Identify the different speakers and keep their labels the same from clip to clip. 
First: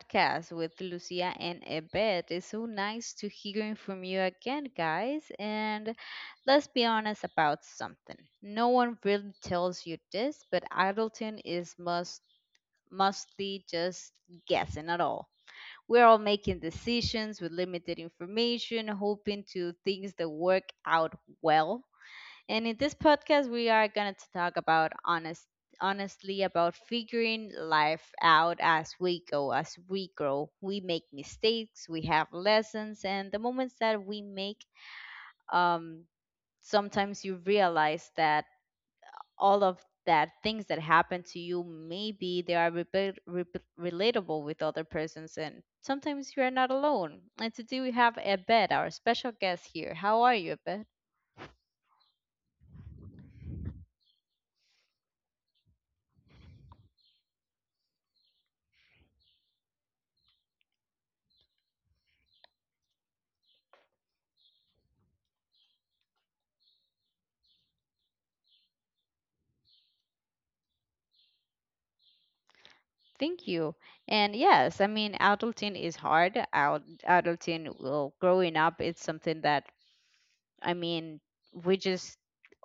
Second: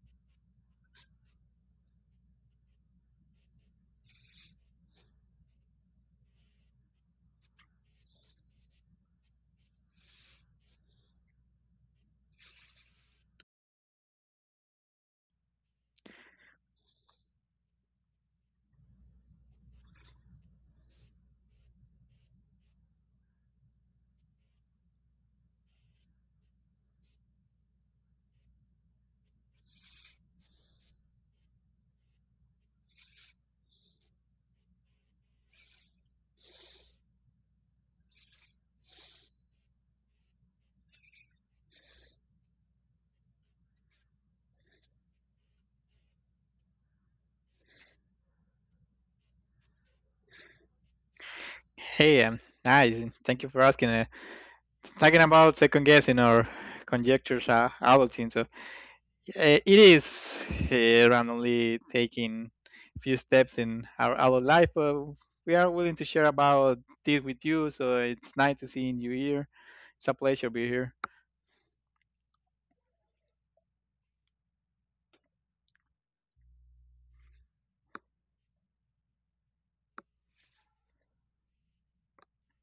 Speaker 1: podcast with Lucia and Ebed. It's so nice to hearing from you again, guys. And let's be honest about something. No one really tells you this, but adulting is must mostly just guessing at all. We're all making decisions with limited information, hoping to things that work out well. And in this podcast, we are going to talk about honestly about figuring life out as we go, as we grow. We make mistakes, we have lessons, and the moments that we make, um, sometimes you realize that all of that things that happen to you, maybe they are relatable with other persons, and sometimes you are not alone. And today we have Abed, our special guest here. How are you, Abed?
Speaker 2: Hey, nice. Thank you for asking. Talking about second guessing or conjectures, Albertine. So it is randomly taking a few steps in our life. We are willing to share about this with you. So it's nice to see you here. It's a pleasure to be here.
Speaker 1: Thank you. And yes, I mean, adulting is hard. Out Adulting, well, growing up, it's something that, I mean, we just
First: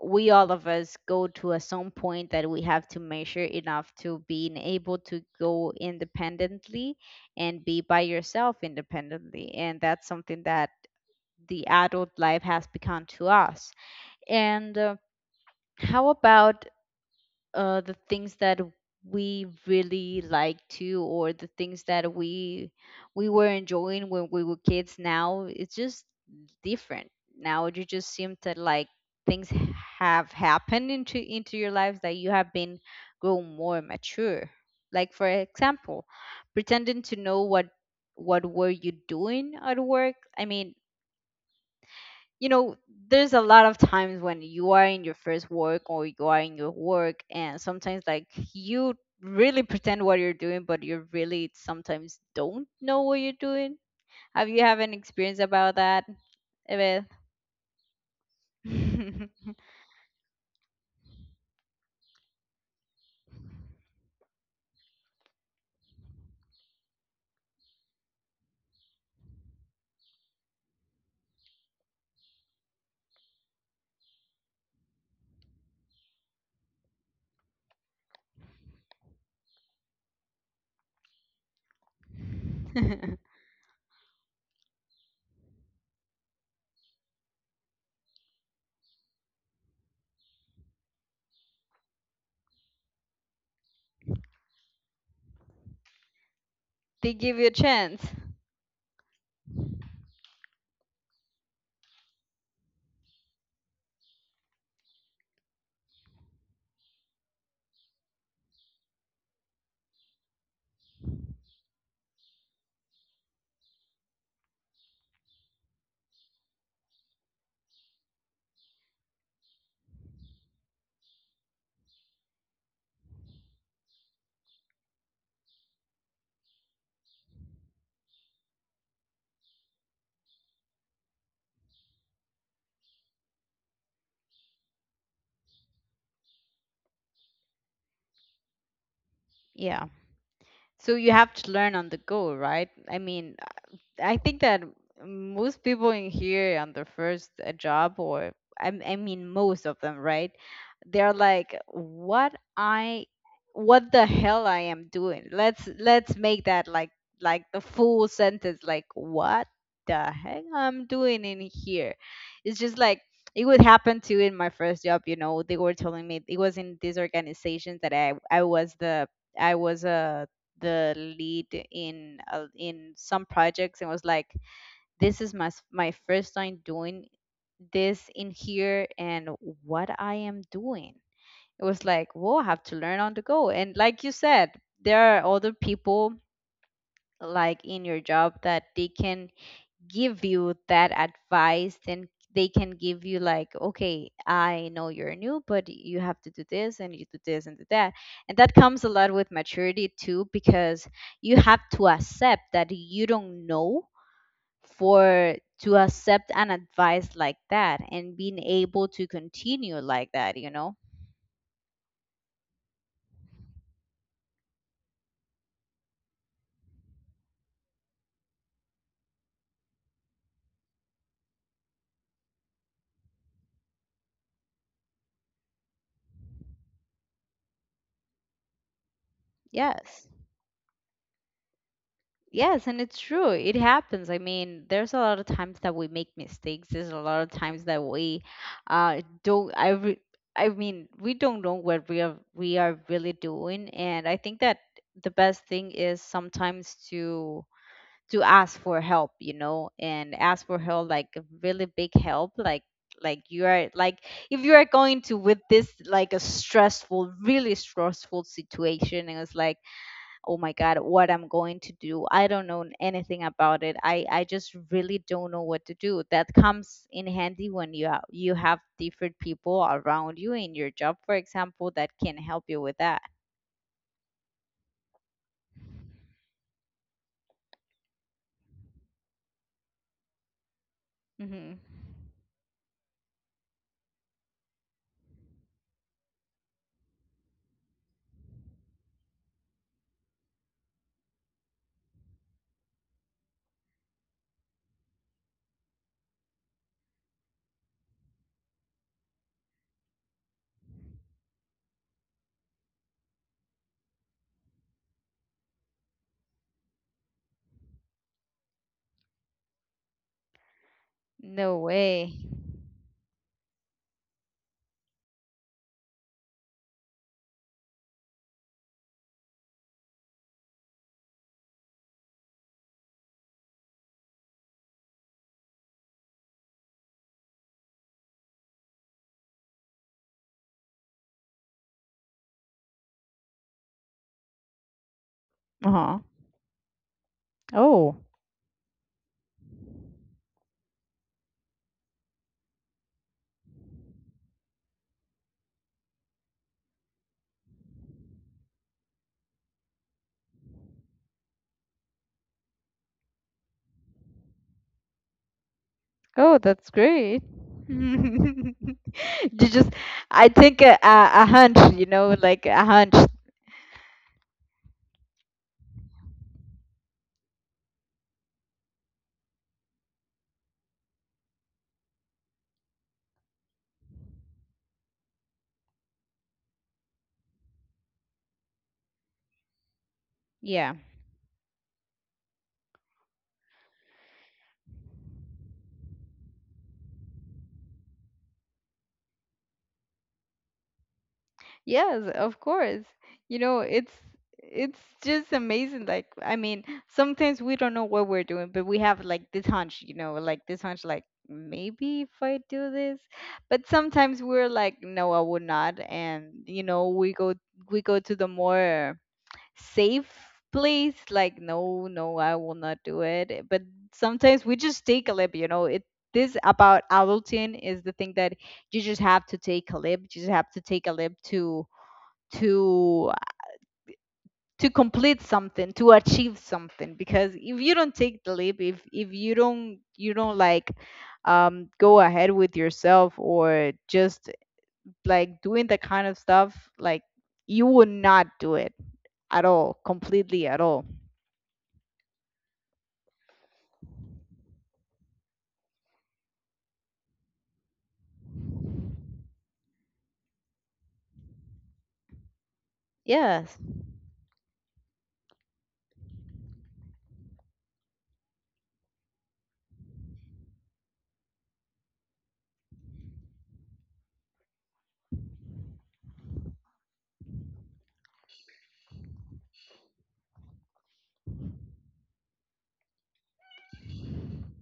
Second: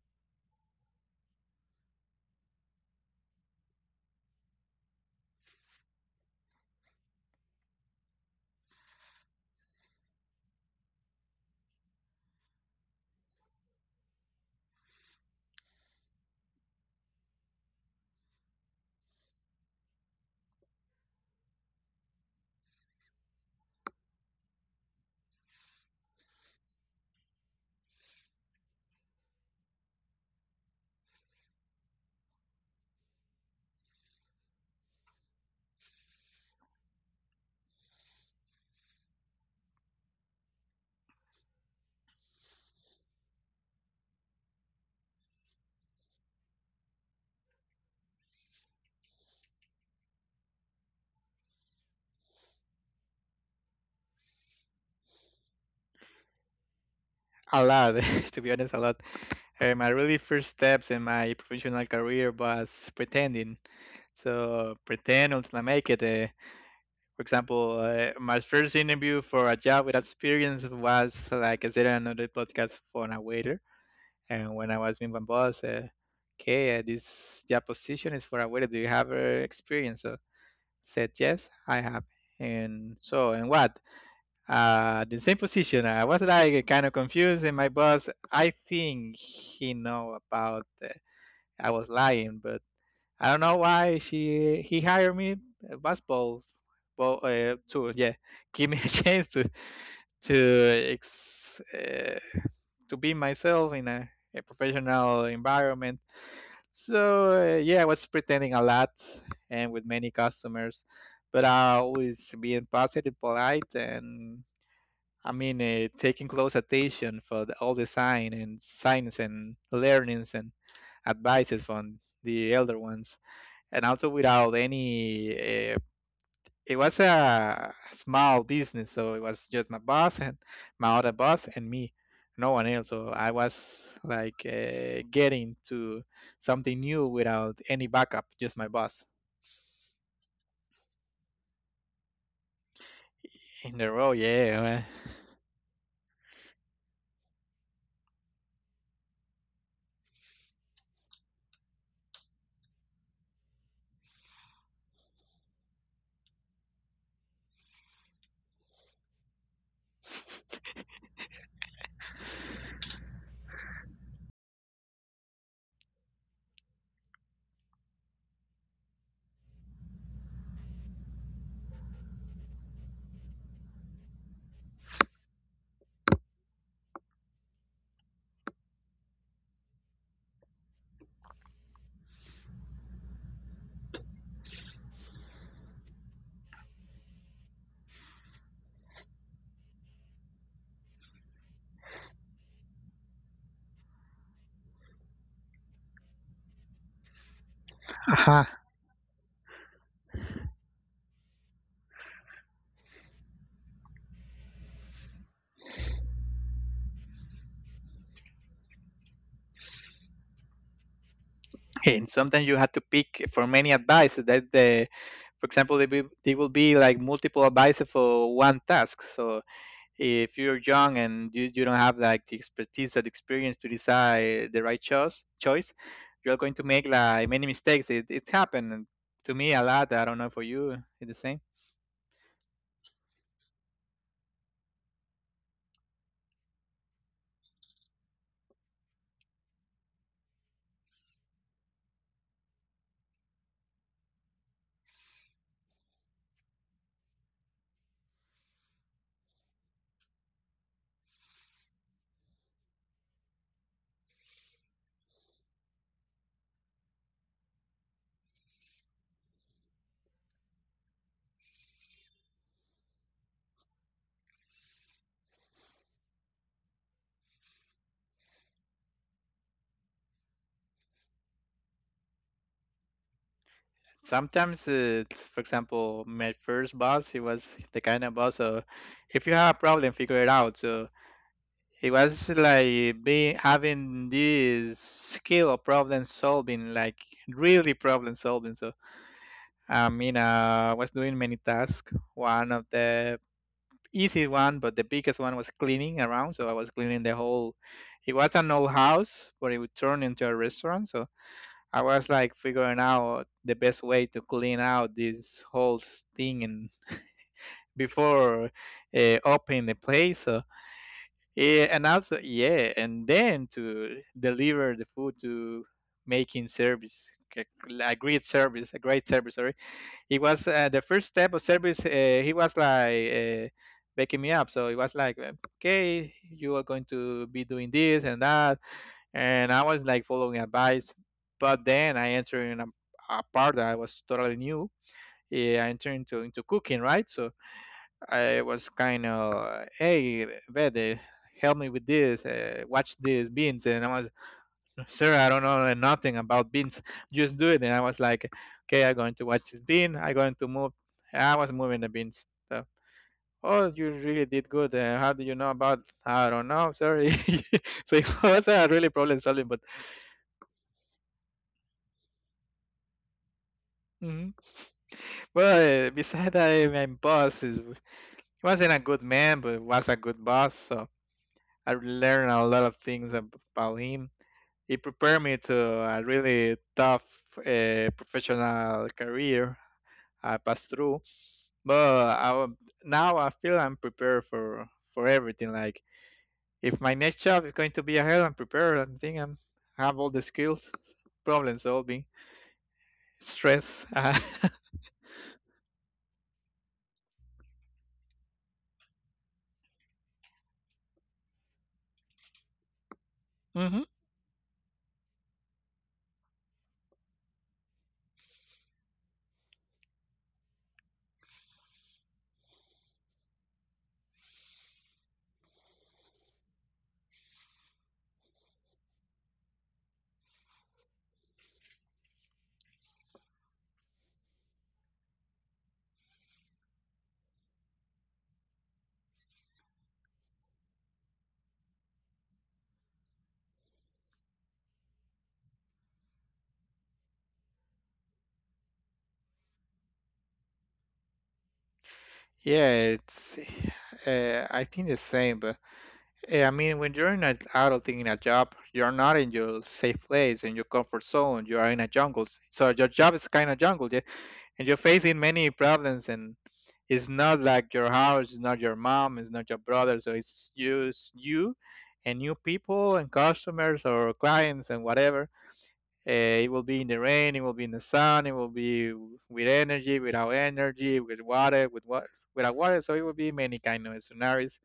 Speaker 1: we all of us go to a some point that we have to measure enough to being able to go independently and be by yourself independently, and that's something that the adult life has become to us. And how about the things that we really like to, or the things that we were enjoying when we were kids, now it's just different. Now you just seem to like things have happened into your lives that you have been grown more mature. Like, for example, pretending to know what were you doing at work. I mean, you know, there's a lot of times when you are in your first work, or you are in your work, and sometimes, like, you really pretend what you're doing, but you really sometimes don't know what you're doing. Have you have an experience about that, Eveth?
Speaker 2: A lot, to be honest, a lot. My really first steps in my professional career was pretending. So pretend until I make it. For example, my first interview for a job with experience was like I said in another podcast for a waiter. And when I was with my boss, okay, this job position is for a waiter. Do you have experience? So said yes, I have. And so, and what? The same position. I was like kind of confused, and my boss, I think he know about. I was lying, but I don't know why she he hired me. It was both
Speaker 1: They
Speaker 2: well
Speaker 1: give you a
Speaker 2: to
Speaker 1: chance.
Speaker 2: yeah give me a chance to to ex- uh, to be myself in a professional environment. Yeah, I was pretending a lot and with many customers, but I always being positive, polite, and I mean taking close attention for all the sign and signs and learnings and advices from the elder ones. And also without any it was a small business, so it was just my boss and my other boss and me, no one else. So I was like getting to something new without any backup, just my boss
Speaker 1: Yeah. So you have to learn on the go, right? I mean,
Speaker 2: in the row.
Speaker 1: I think
Speaker 2: Yeah,
Speaker 1: that
Speaker 2: man.
Speaker 1: most people in here on their first job, or I mean, most of them, right? They're like, "What I, what the hell I am doing?" Let's make that like the full sentence, like, "What the heck I'm doing in here?" It's just like it would happen to in my first job. You know, they were telling me it was in these organizations that I was the I was a the lead in in some projects, and was like, this is my first time doing this in here, and what I am doing. It was like, whoa, I have to learn on the go. And like you said, there are other people, like, in your job that they can give you that advice. Then they can give you like, okay, I know you're new, but you have to do this and you do this and do that. And
Speaker 2: Uh-huh.
Speaker 1: that comes a lot with maturity too, because you have to accept that you don't know, for to accept an advice like that and being able to continue like that, you know.
Speaker 2: And sometimes you had to pick for many advice that the, for example, they, be, they will be like multiple advice for one task. So if you're young and you don't have like the expertise or the experience to decide the right choice, you're going to make like many mistakes. It's happened to me a lot. I
Speaker 1: Yes.
Speaker 2: don't know for you. It's the same.
Speaker 1: Yes, and it's true. It happens. I mean, there's a lot of times that we make mistakes. There's a lot of times that we don't I re- I mean, we don't know what we are really doing, and I think that the best thing is sometimes to ask for help, you know, and ask for help like really big help, like you are like, if you are going to with this like a stressful, really stressful situation, and it's like, oh my god, what I'm going to do, I don't know anything about it, I just really don't know what to do. That comes in handy when you you have different people around you in your job, for example, that can help you with that.
Speaker 2: Sometimes it's for example my first boss, he was the kind of boss, so if you have a problem, figure it out. So
Speaker 1: Hmm.
Speaker 2: it was like being having this skill of problem solving, like really problem solving. So I mean, I was doing many tasks. One of the easy one, but the biggest one was cleaning around. So I was cleaning the whole. It was an old house, but it would turn into a restaurant. So I was like figuring out the best way to clean out this whole thing and before opening the place. So
Speaker 1: No
Speaker 2: yeah, and
Speaker 1: way.
Speaker 2: also yeah, and then to deliver the food to making service, a a great service, a great service. Sorry, it was the first step of service. He was like waking me up, so it was like, okay, you are going to be doing this and that, and I was like following advice. But then I entered in a part that I was totally new. Yeah, I entered
Speaker 1: Uh-huh.
Speaker 2: into cooking, right? So
Speaker 1: Oh.
Speaker 2: I was kind of, hey, Vede, help me with this, watch this, beans. And I was, sir, I don't know nothing about beans, just do it. And I was like, okay, I'm going to watch this bean, I'm going to move. I was moving the beans. So, oh, you really did good. How do you know about? I
Speaker 1: Oh,
Speaker 2: don't know,
Speaker 1: that's
Speaker 2: sorry.
Speaker 1: great.
Speaker 2: So it was really problem solving,
Speaker 1: You
Speaker 2: but
Speaker 1: just, I think a hunch, you know, like a hunch.
Speaker 2: hmm but besides that, wasn't a good man, but was a good boss. So I learned a lot of things about him. It prepared me to a really tough professional career I passed through. But I, wa- Now I feel I'm prepared for everything. Like if my next job is going to be ahead, I'm prepared. I think I'm have all the skills, problem solving,
Speaker 1: Yes, of course. You know,
Speaker 2: stress.
Speaker 1: it's just amazing. Like, I mean, sometimes we don't know what we're doing, but we have like this hunch, you know, like this hunch, like maybe if I do this. But
Speaker 2: Hmm.
Speaker 1: sometimes we're like, no, I would not. And you know, we go to the more safe place. Like, no, no, I will not do it. But sometimes we just take a leap. You know, it this about adulting is the thing that you just have to take a leap. You just have to take a leap to to to complete something to achieve something, because if you don't take the leap, if you don't you don't like go ahead with yourself, or just like doing the kind of stuff like you would not do it at all, completely at all.
Speaker 2: Yeah, it's. I think the same, but I mean, when you're in an adulting in a job, you're not in your safe place, in your comfort zone. You are in a jungle, so your job is kind of
Speaker 1: Yes.
Speaker 2: jungle. And you're facing many problems, and it's not like your house, it's not your mom, it's not your brother. So it's just you and new people and customers or clients and whatever. uh, it will be in the rain, it will be in the sun, it will be with energy, without energy, with water, with what without water. So it will be many kind of scenarios,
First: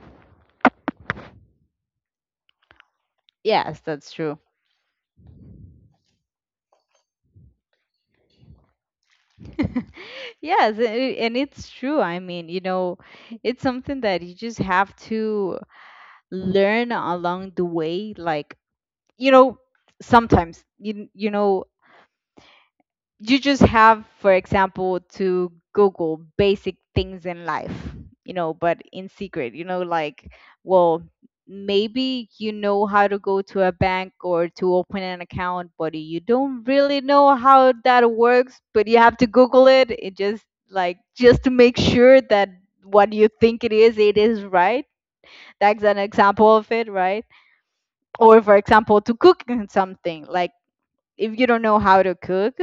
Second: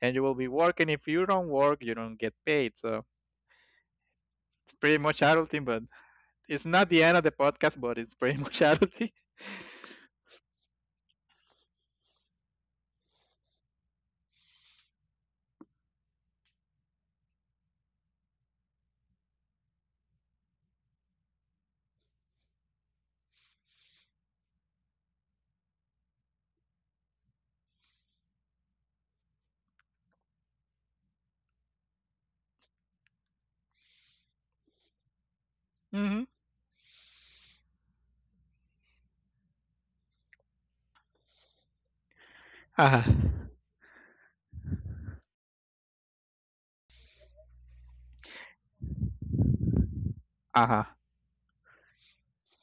Speaker 2: and you will be working. If you don't work, you don't get paid. So
Speaker 1: Yes, that's true.
Speaker 2: it's pretty much adulting, but it's not the end of the podcast, but it's pretty much adulting.
Speaker 1: Yes, and it's true, I mean, you know, it's something that you just have to learn along the way. Like, you know, sometimes you know, you just have, for example, to google basic things in life, you know, but in secret, you know, like, well, maybe you know how to go to a bank or to open an account, but you
Speaker 2: Hmm.
Speaker 1: don't really know how that works, but you have to google It just, like, just to make sure that what you think it is, it is right. That's an example of it, right? Or for example, to cook something, like, if you don't know how to cook,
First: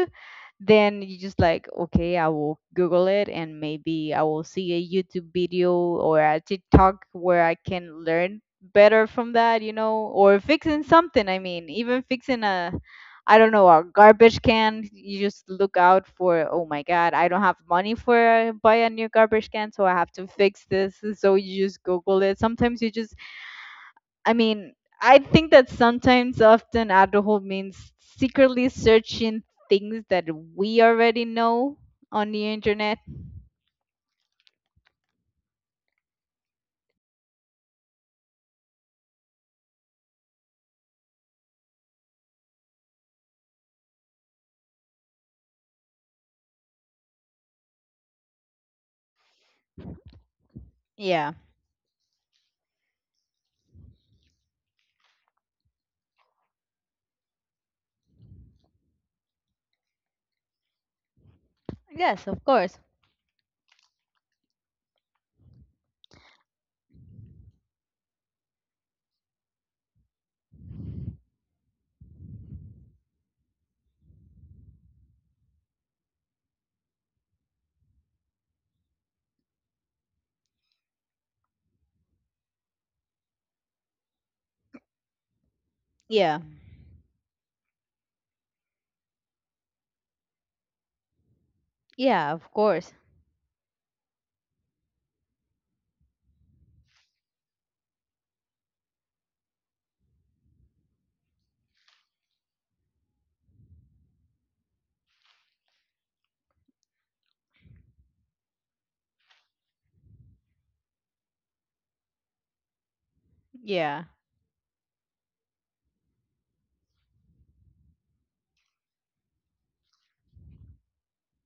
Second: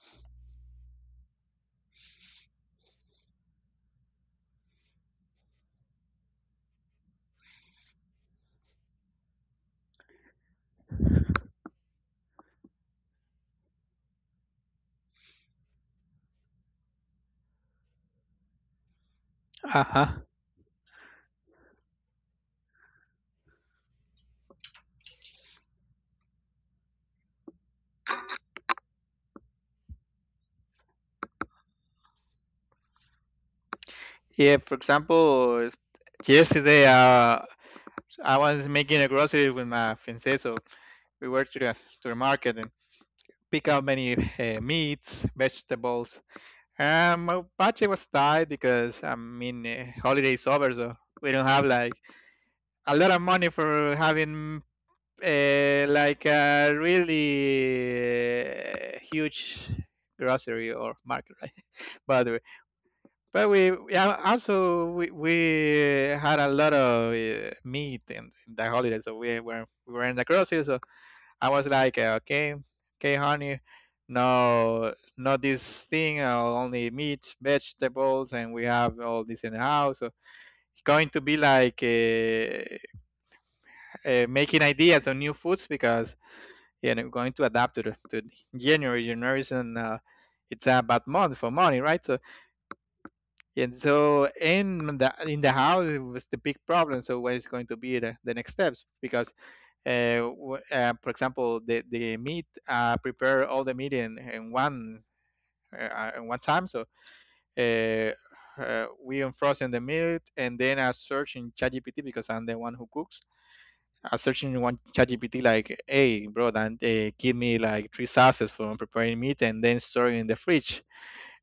Speaker 1: then you just like, okay, I will Google it, and maybe I will see a YouTube video or a TikTok where I can learn better from that, you know, or fixing something. I mean, even fixing a, I don't know, a garbage can, you just look out for, oh my God, I don't have money for buy a new garbage can, so I have
Speaker 2: Uh-huh.
Speaker 1: to fix this. So you just Google it. Sometimes you just, I mean, I think that sometimes often adulthood means secretly searching things that we already know on the internet.
Speaker 2: Yeah, for example, yesterday I was making a grocery with my fiancé. So we went to to the market and pick up many meats, vegetables. And my budget was tight, because I mean holidays over, so we
Speaker 1: Yeah.
Speaker 2: don't have like a lot of money for having like a really huge grocery or market, right?
Speaker 1: Yes,
Speaker 2: But
Speaker 1: of course.
Speaker 2: But we yeah also we had a lot of meat in the holiday, so we were in the grocery. So I was like, okay, honey, no, not this thing. Only meat, vegetables, and we have all this in the house. So it's going to be like making ideas on new foods, because
Speaker 1: Yeah.
Speaker 2: you know going to adapt to to January. January is it's a bad month for money, right? So
Speaker 1: Yeah, of course.
Speaker 2: and so in the house, it was the big problem. So what is going to be the next steps? Because for example, the meat prepare all the meat in one time. So uh, we unfrozen the meat, and then I search in ChatGPT because I'm the one who cooks.
Speaker 1: Yeah.
Speaker 2: I search in one ChatGPT like, hey bro, then give me like three sauces for preparing meat and then store it in the fridge,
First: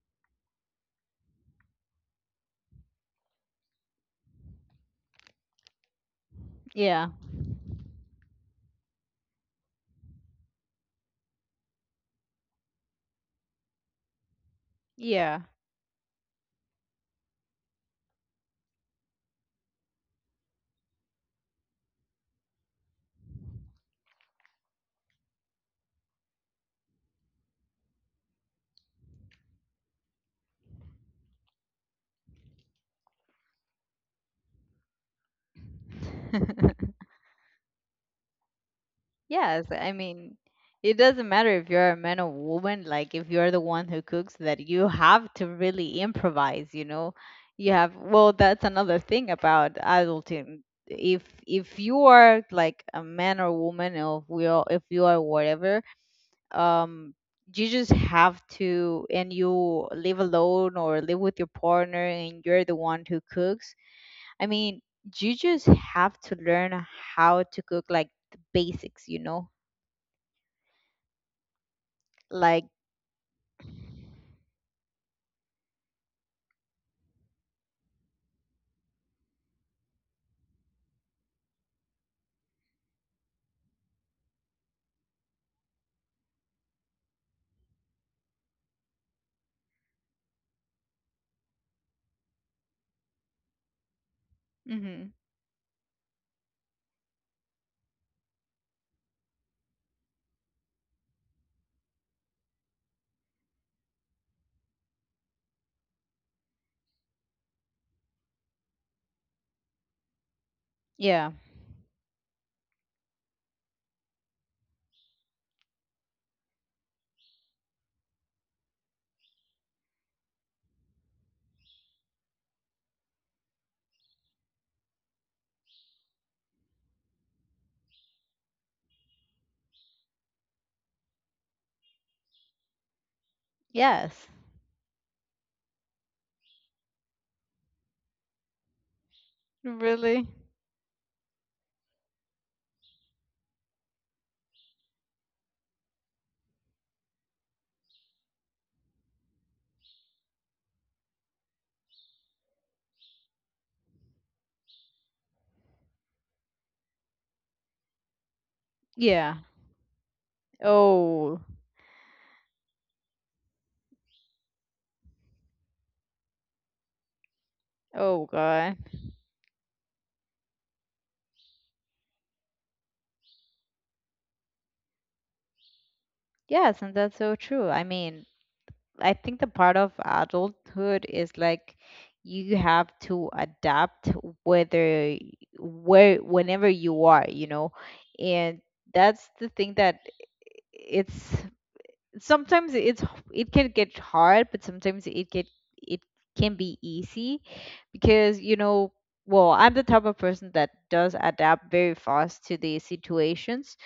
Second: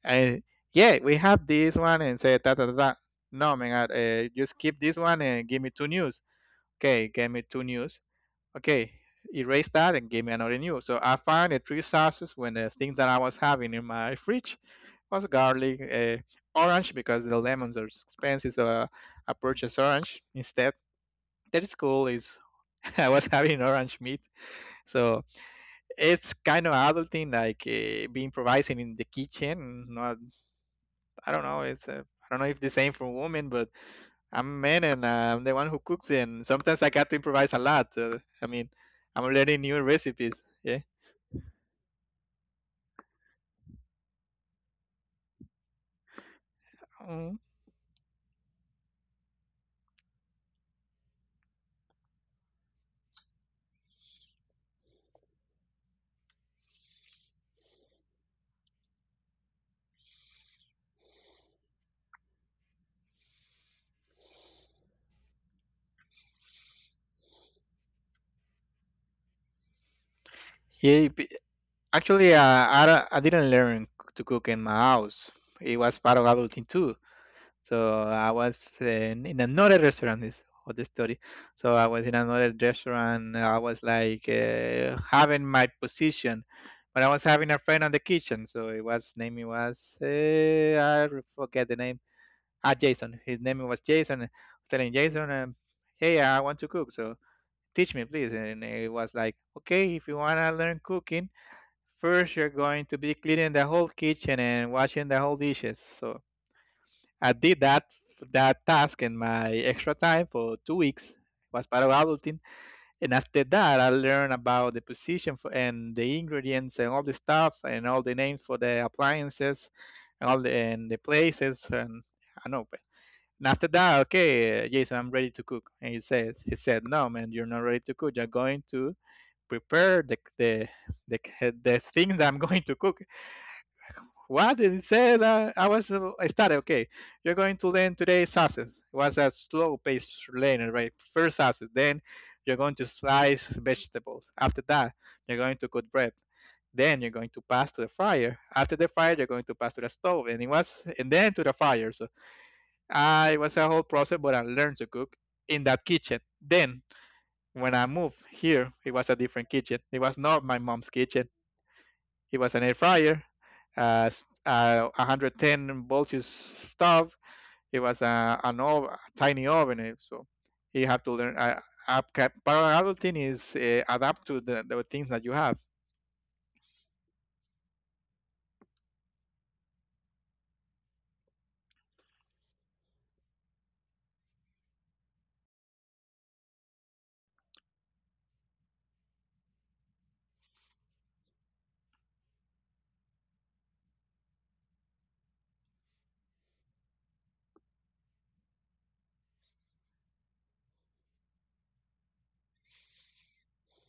Speaker 2: and yeah, we have this one and say da da da da. No, man, just keep this one and give me two news. Okay,
Speaker 1: Yeah.
Speaker 2: give me two news. Okay, erase that and give me another news. So I found the three sauces when the things that I was having in my fridge was
Speaker 1: Yeah.
Speaker 2: garlic, orange, because the lemons are expensive, so I purchased orange instead. That is cool. Is I was having orange meat, so it's kind of adulting, like being improvising in the kitchen, not. I don't know. It's I don't know if the same for women, but I'm a man, and I'm the one who cooks, and sometimes I got to improvise a lot. I mean, I'm learning
Speaker 1: Yes,
Speaker 2: new
Speaker 1: I
Speaker 2: recipes.
Speaker 1: mean,
Speaker 2: Yeah.
Speaker 1: it doesn't matter if you're a man or woman, like if you're the one who cooks, that you have to really improvise, you know.
Speaker 2: Mm.
Speaker 1: You have, well, that's another thing about adulting. If you are like a man or woman, or if we are, if you are whatever, um, you just have to, and you live alone or live with your partner, and you're the one who cooks. I mean, you just have to learn how to cook like the basics, you know.
Speaker 2: Yeah, b- Actually,
Speaker 1: Like,
Speaker 2: I didn't learn to cook in my house. It was part of adulting too. So I was in another restaurant. This other story. So I was in another restaurant. I was like having my position, but I was having a friend on the kitchen. So it was name it was I forget the name. Ah, Jason. His name was Jason. I was telling
Speaker 1: Mm-hmm.
Speaker 2: Jason, hey, I want to cook. So teach me, please. And it was like, okay, if you wanna learn cooking, first you're going to be cleaning the whole kitchen and washing the whole dishes. So I did that task in my extra time for 2 weeks.
Speaker 1: Yeah.
Speaker 2: Was part of adulting, and after that, I learned about the position for, and the ingredients and all the stuff and all the names for the appliances and all the places, and I know. But and after that, okay, Jason, I'm ready to cook. And he said, no, man, you're not ready to cook. You're going to prepare the, the things that I'm going to cook.
Speaker 1: Yes.
Speaker 2: What did it say that I was I started? Okay, you're going to learn today sauces. It was a slow-paced
Speaker 1: Really?
Speaker 2: learning, right? First sauces, then you're going to slice vegetables. After that, you're going to cook bread. Then you're going to pass to the fryer. After the fryer, you're going to pass to the stove, and it was, and then to the fire. So I it was a whole process, but I learned to cook in that kitchen. Then when I moved here, it was a
Speaker 1: Yeah.
Speaker 2: different kitchen. It was not my mom's kitchen.
Speaker 1: Oh.
Speaker 2: It was an air fryer, uh, 110 voltage stove. It was
Speaker 1: Oh
Speaker 2: an
Speaker 1: God.
Speaker 2: tiny oven, eh, so you have to learn. Up, Parallel thing is adapt to the things that you have.
Speaker 1: Yes, and that's so true. I mean, I think the part of adulthood is like you have to adapt whether where whenever you are, you know, and that's the thing that it's, sometimes it can get hard, but sometimes it can be easy, because you know, well, I'm the type of person that does adapt very fast to the situations.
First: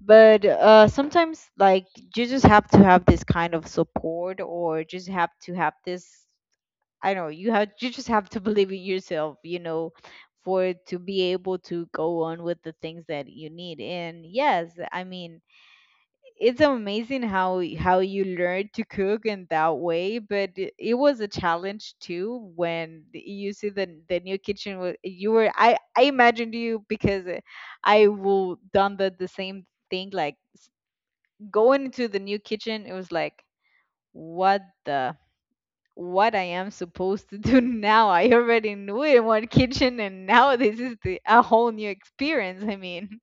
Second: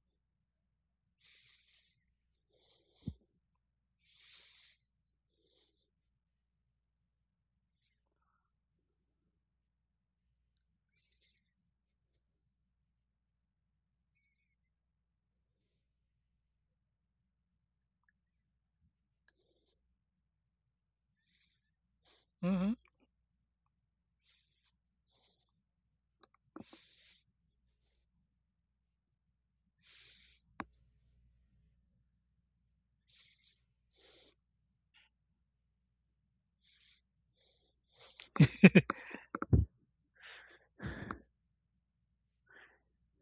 Speaker 1: But sometimes, like, you just have to have this kind of support, or just have to have this, I don't know, you just have to believe in yourself, you know, for to be able to go on with the things that you need. And yes, I mean, it's amazing how how you learn to cook in that way. But it was a challenge too.
Speaker 2: hmm
Speaker 1: When you see the new kitchen, was you were, I imagined you, because I will done the same thing. Like, going into the new kitchen, it was like, what the what I am supposed to do. Now I already knew it in one kitchen, and now this is a whole new experience, I mean.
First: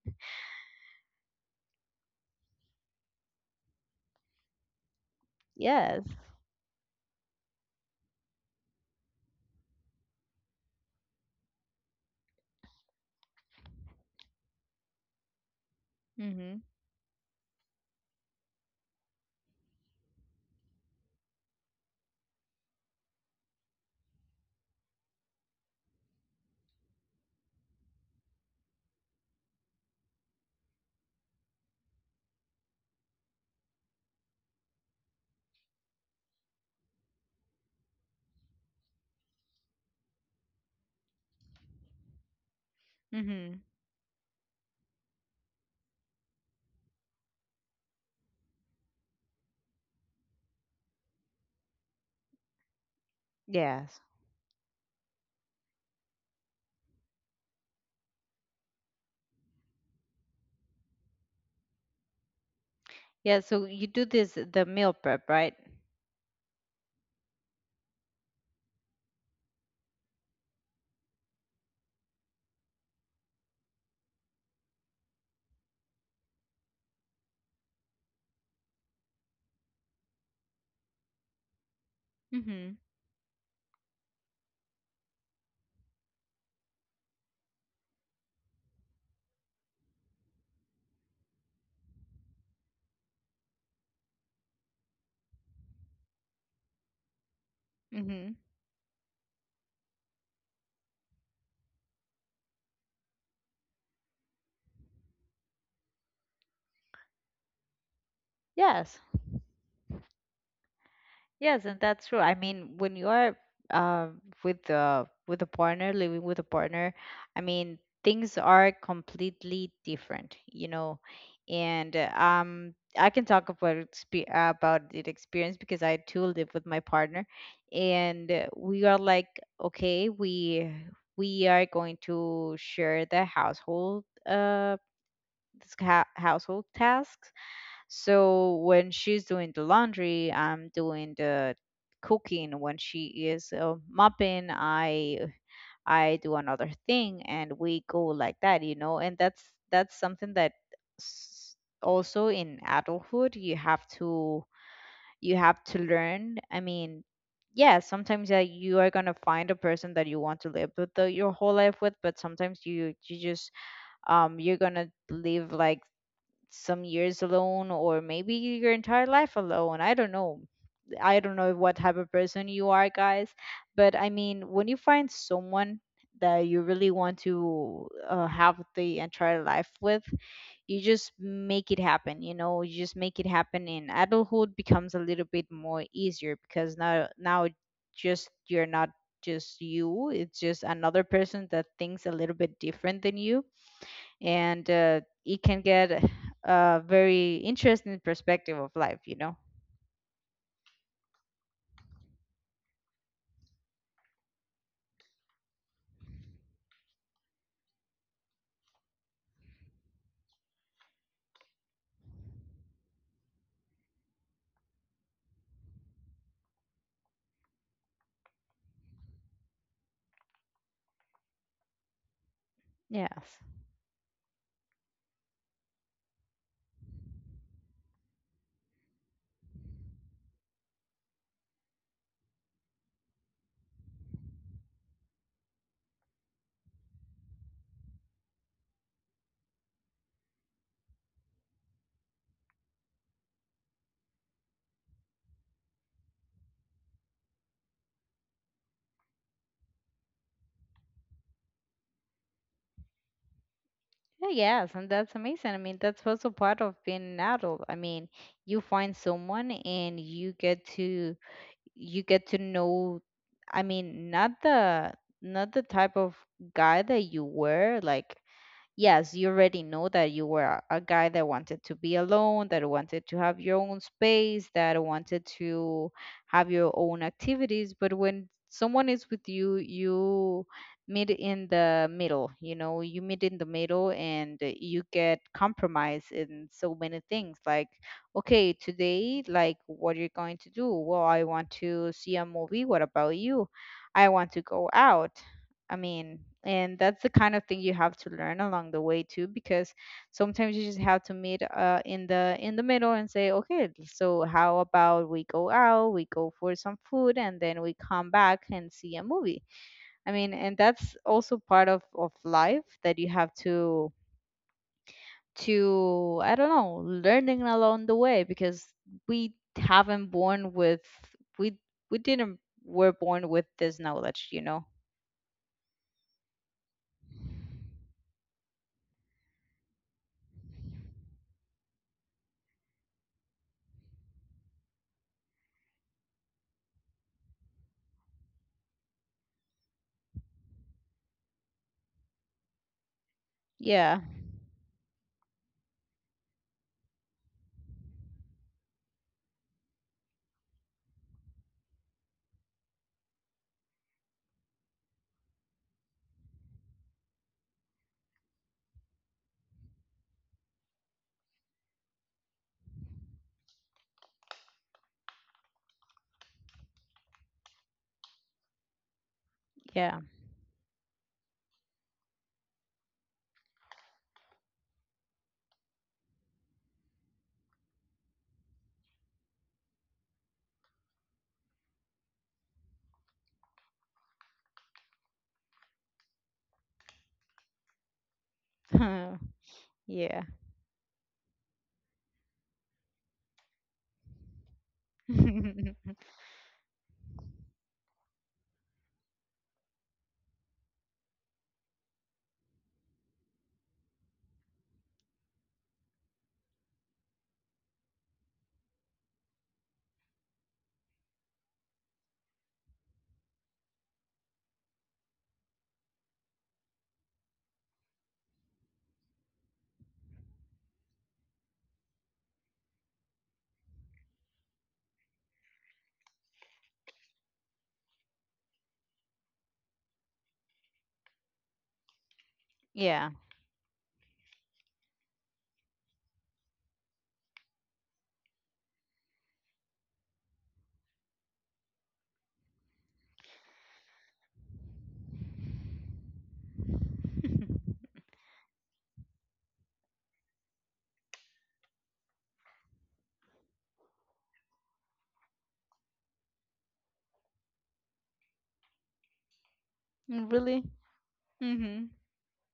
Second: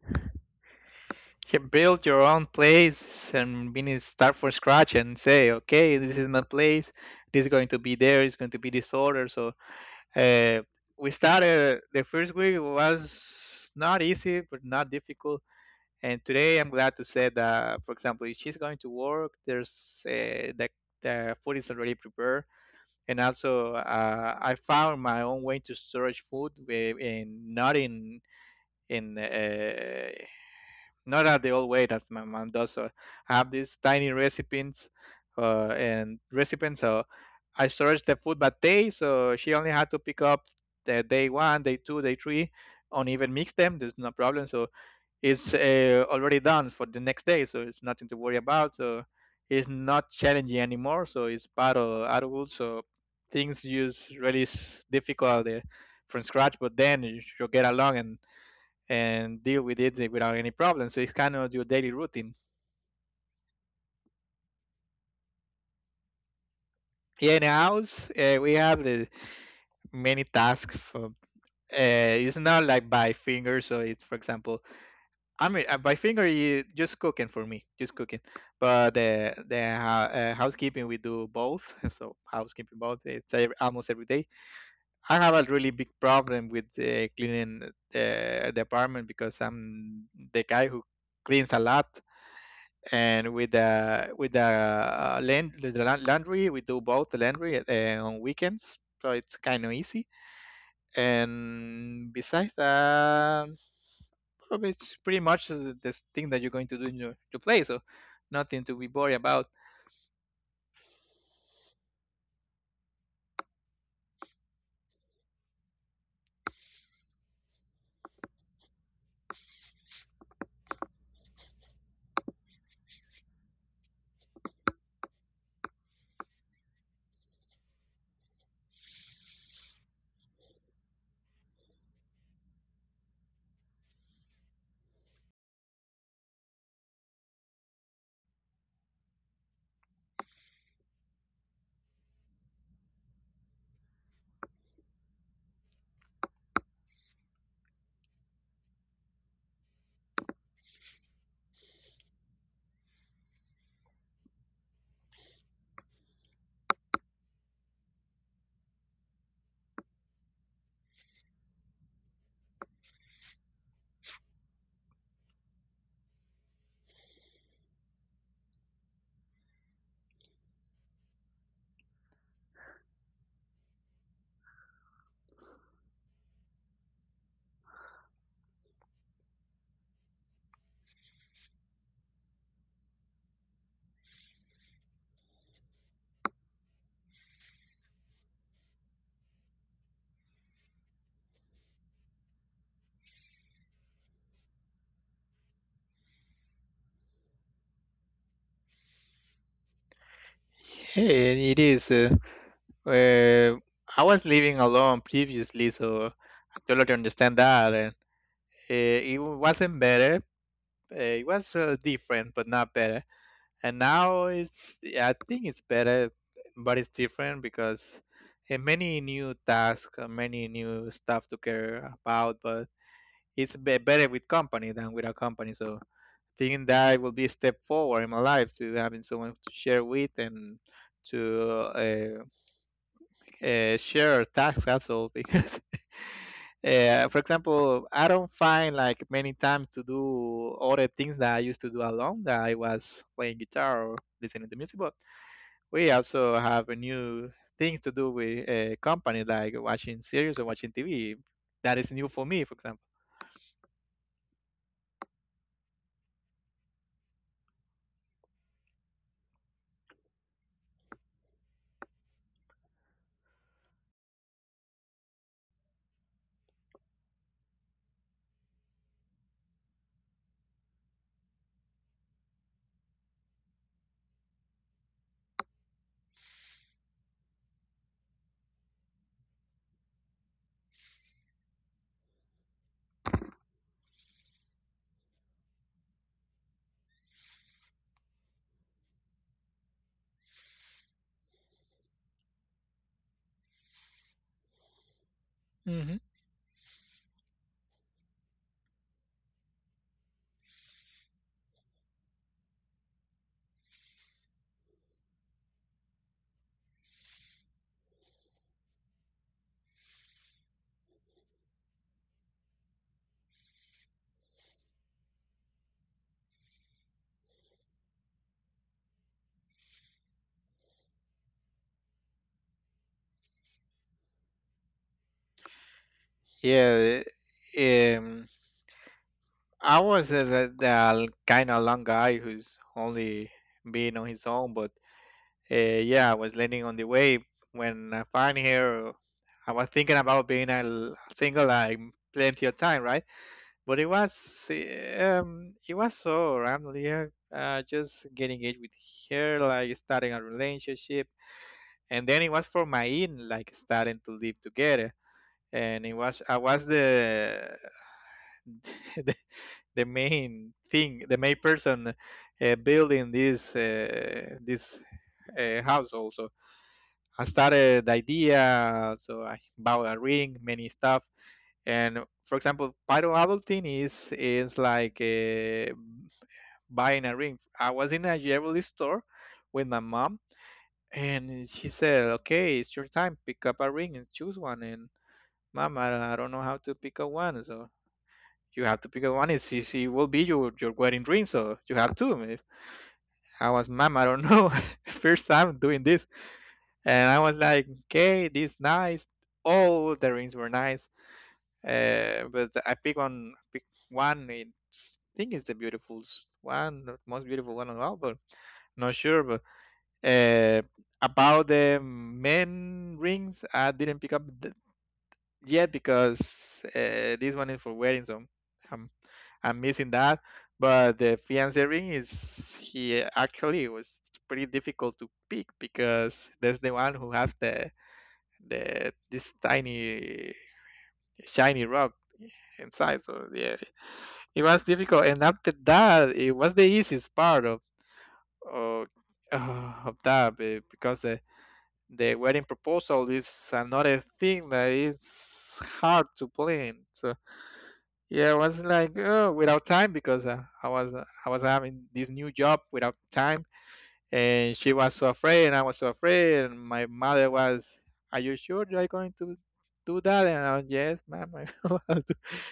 Speaker 2: You build your own place and meaning start from scratch and say, okay,
Speaker 1: Yes.
Speaker 2: this is my place. This is going to be there. It's going to be this order. So Uh, we started the first week was not easy, but not difficult. And today,
Speaker 1: Mhm.
Speaker 2: I'm glad to say that, for example, if she's going to work, there's the food is already prepared. And also, I found my own way to storage food, wi- in not in in not at the old way that my mom does. So I have these tiny recipes and recipes. So I storage the food by day. So she only had to pick up the day one, day two, day three, and even mix
Speaker 1: Mhm.
Speaker 2: them. There's no problem. So it's already done for the next day. So it's nothing to worry about. So it's not challenging anymore. So it's part of adulthood. So things
Speaker 1: Yes.
Speaker 2: use really difficult from scratch, but then you get along and deal with it without any problem. So it's kind of your daily routine.
Speaker 1: Yeah, so you do this the meal prep, right?
Speaker 2: Here in the house, we have the many tasks. For, it's not like by finger. So it's, for example, I mean, by finger, you just cooking for me, just cooking. But the housekeeping, we do both. So
Speaker 1: Mhm.
Speaker 2: housekeeping both. It's almost every day. I have a really big problem with cleaning the apartment because I'm the guy who cleans a lot and with the laundry we do both the laundry on
Speaker 1: Mhm.
Speaker 2: weekends, so it's kind of easy, and besides that probably it's pretty much the thing that you're going to do in your to play, so nothing to be
Speaker 1: Yes,
Speaker 2: worried about.
Speaker 1: yes, and that's true. I mean, when you are uh, with a partner, living with a partner, I mean, things are completely different, you know. And I can talk about about the experience, because I too live with my partner, and we are like, okay, we are going to share the household. This household tasks. So when she's doing the laundry, I'm doing the cooking. When she is mopping, I do another thing, and we go like that, you know. And that's something that s- also in adulthood you have to learn. I mean, yeah, sometimes you are gonna find a person that you want to live with the, your whole life with, but sometimes you you just you're gonna live like some years alone, or maybe your entire life alone. I don't know. I don't know what type of person you are, guys. But I mean, when you find someone that you really want to have the entire life with, you just make it happen. You just make it happen. And adulthood becomes a little bit more easier because now just you're not just you, it's just another person that thinks a little bit different than you and it can get a very interesting perspective of life, you know?
Speaker 2: Hey, it is uh, I was living alone previously, so I totally understand that. And it wasn't better. It was different, but not better. And now it's, yeah, I think it's better, but it's different because, many new tasks, many new stuff to care about. But
Speaker 1: Yes.
Speaker 2: better with company than without company, so thinking that will be a step forward in my life to having someone to share with and to share tasks also because for example, I don't find like many times to do all the things that I used to do alone, that I was playing guitar or listening to music. But we also have a new things to do with a company like watching series or watching TV. That is new for me, for example.
Speaker 1: Yeah, yes, and that's amazing. I mean, that's also part of being an adult. I mean, you find someone and you get to know. I mean, not the type of guy that you were like. Yes, you already know that you were a guy that wanted to be alone, that wanted to have your own space, that wanted to have your own activities. But when someone is with you, you meet in the middle, you meet in the middle and you get compromised in so many things. Like, okay, today, like, what are you going to do? Well, I want to see a movie. What about you? I want to go out. I
Speaker 2: hmm
Speaker 1: mean, and that's the kind of thing you have to learn along the way too, because sometimes you just have to meet in the middle and say, okay, so how about we go out, we go for some food, and then we come back and see a movie. I mean, and that's also part of life that you have to I don't know, learning along the way because we haven't born with we we didn't were born with this knowledge.
Speaker 2: Yeah, um, I was the kind of long guy who's only being on his own, but Uh, yeah, I was landing on the way when I find here. I was thinking about being a single like plenty of time, right? But it
Speaker 1: Yeah,
Speaker 2: was it was so random. Yeah, just getting engaged with her, like starting a relationship, and then it was for my in, like starting to live together. And it was I was the the, the main thing, the main person building this house. I started the idea, so I bought a
Speaker 1: yeah.
Speaker 2: ring, many stuff. And for example, part of adulting is like buying a ring. I was in a jewelry store with my mom, and she said, "Okay, it's your time. Pick up a ring and choose one." And mom, I don't know how to pick up one, so you have to pick up one. It's, she will
Speaker 1: Yeah.
Speaker 2: be your wedding ring, so you have to. I was, mom, I don't know. First time doing this. And I was like, okay, this nice. All the rings were nice. But I pick one, pick one. It, I think it's one, the most beautiful one of all, but not sure. But uh, about the men rings, I didn't pick up th- yet, because this one is for wedding, so I'm, I'm missing that. But the fiancé ring is, he actually was pretty difficult to pick, because that's the one who has the that this tiny shiny rock inside.
Speaker 1: Yeah.
Speaker 2: So yeah, it was difficult. And after that, it was the easiest part of of, because the wedding proposal is another thing that is hard to plan. So yeah, I was like oh, without time because I was having this new job without time. And she was so afraid and I was so afraid and my mother was, are you sure you are going to do that?
Speaker 1: Mm.
Speaker 2: And I
Speaker 1: Really?
Speaker 2: was, yes ma'am, I will
Speaker 1: Mm-hmm.
Speaker 2: do."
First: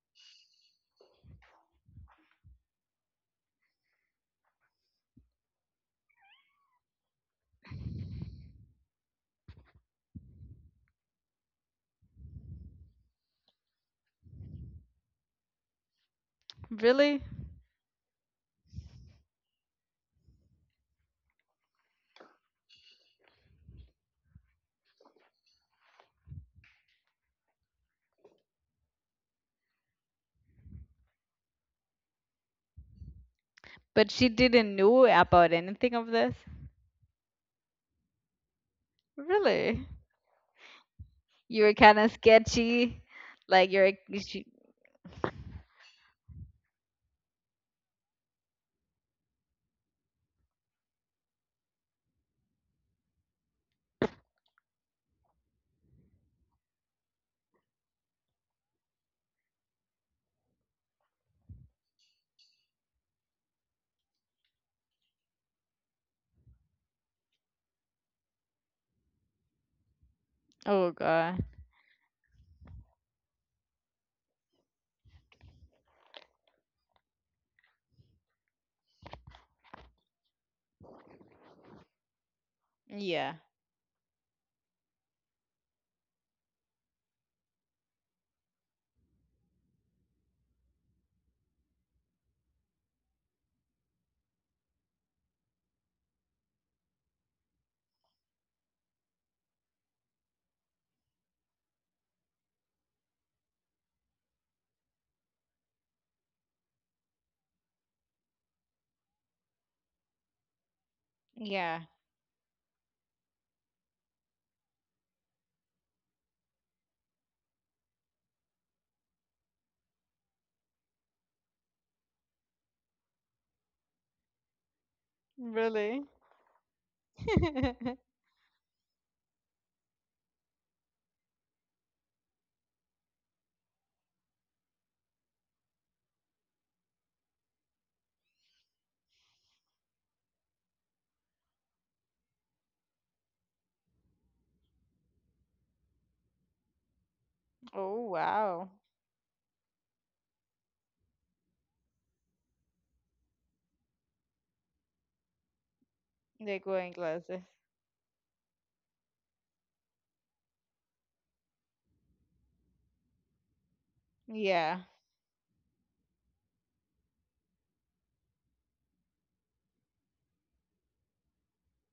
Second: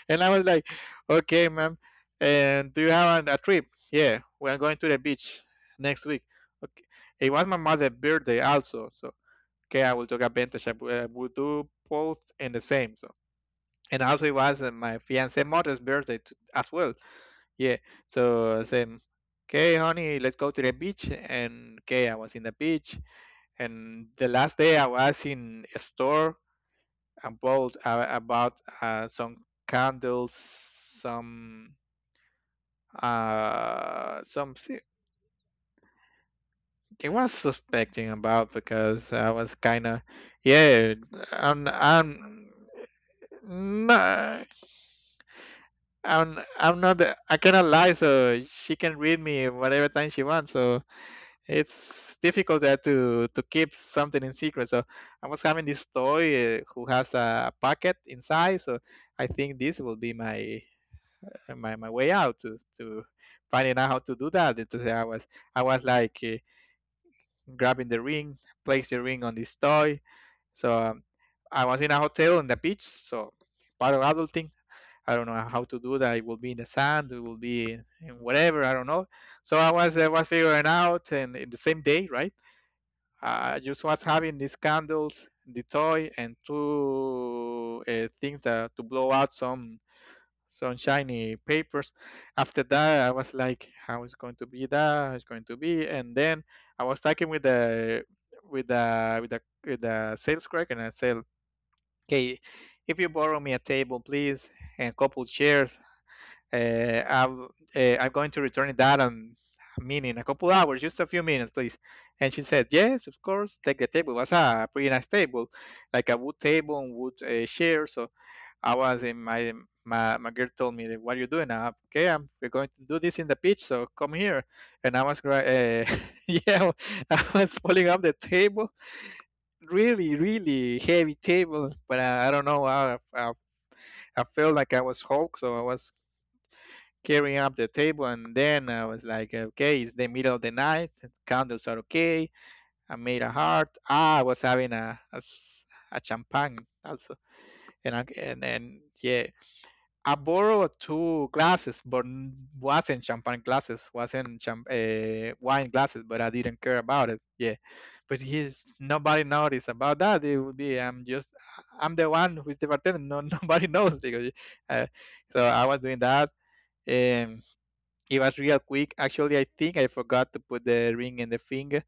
Speaker 2: And I was like, okay ma'am, and do you have a trip? Yeah, we're going to the beach next week. Okay. It was my mother's birthday also, so okay, I will take advantage I will I will do both in the same. So and also it was my fiance mother's birthday too as well.
Speaker 1: Really?
Speaker 2: Yeah. So same. Okay, honey, let's go to the beach. And okay, I was in the beach. And the last day I was in a store and bought about some candles, some
Speaker 1: But she
Speaker 2: uh some
Speaker 1: didn't
Speaker 2: thi-
Speaker 1: know about anything of this?
Speaker 2: it was suspecting about because I was
Speaker 1: Really?
Speaker 2: kind of, yeah,
Speaker 1: You were
Speaker 2: I'm
Speaker 1: kind of
Speaker 2: I'm
Speaker 1: sketchy. Like you're. She.
Speaker 2: not I'm not I cannot lie, so she can read me whatever time she wants, so it's difficult there to keep something in secret. So I was having this toy who has a pocket inside. So I think this will be my way out to finding out how to do that. And to say I was like grabbing the ring, place the ring on this toy. So
Speaker 1: Oh God.
Speaker 2: I was in a hotel on the beach. So part of adulting. I don't know how to do that. It will be in the sand. It will be in whatever. I don't know. So I was figuring out, and in the same day, right?
Speaker 1: Yeah.
Speaker 2: I just was having these candles, the toy, and two things that, to blow out some shiny papers. After that, I was like, "How is going to be that? How is going to be?" And then I was talking with the sales clerk, and I said, "Okay, if you borrow me a table, please, and a couple chairs, uh, I'm, I'm going to return that on a minute, in a couple hours, just a few minutes,
Speaker 1: Yeah.
Speaker 2: please. And she said, yes, of course, take the table. It was a pretty nice table, like a wood table and wood chair. So I was in my girl told me, what are you doing? Okay, I'm, we're going to do this in the pitch. So come here. And I was, yeah, I was pulling up the table, really, really heavy table. But I don't know, I felt like I was Hulk, so I was carrying up the table, and then I was like, okay, it's the middle of the night, candles are okay. I made a heart. Ah, I was having a champagne also, and
Speaker 1: Oh
Speaker 2: I,
Speaker 1: wow.
Speaker 2: and yeah, I borrowed two glasses, but wasn't champagne glasses, wasn't champ- wine glasses, but I
Speaker 1: They're
Speaker 2: didn't care
Speaker 1: going
Speaker 2: about it.
Speaker 1: glasses.
Speaker 2: Yeah, but he's nobody noticed about that. It would be I'm the one who's the bartender. No, nobody knows because
Speaker 1: Yeah.
Speaker 2: uh, so I was doing that. Um, it was real quick. Actually, I think I forgot to put the ring in the finger.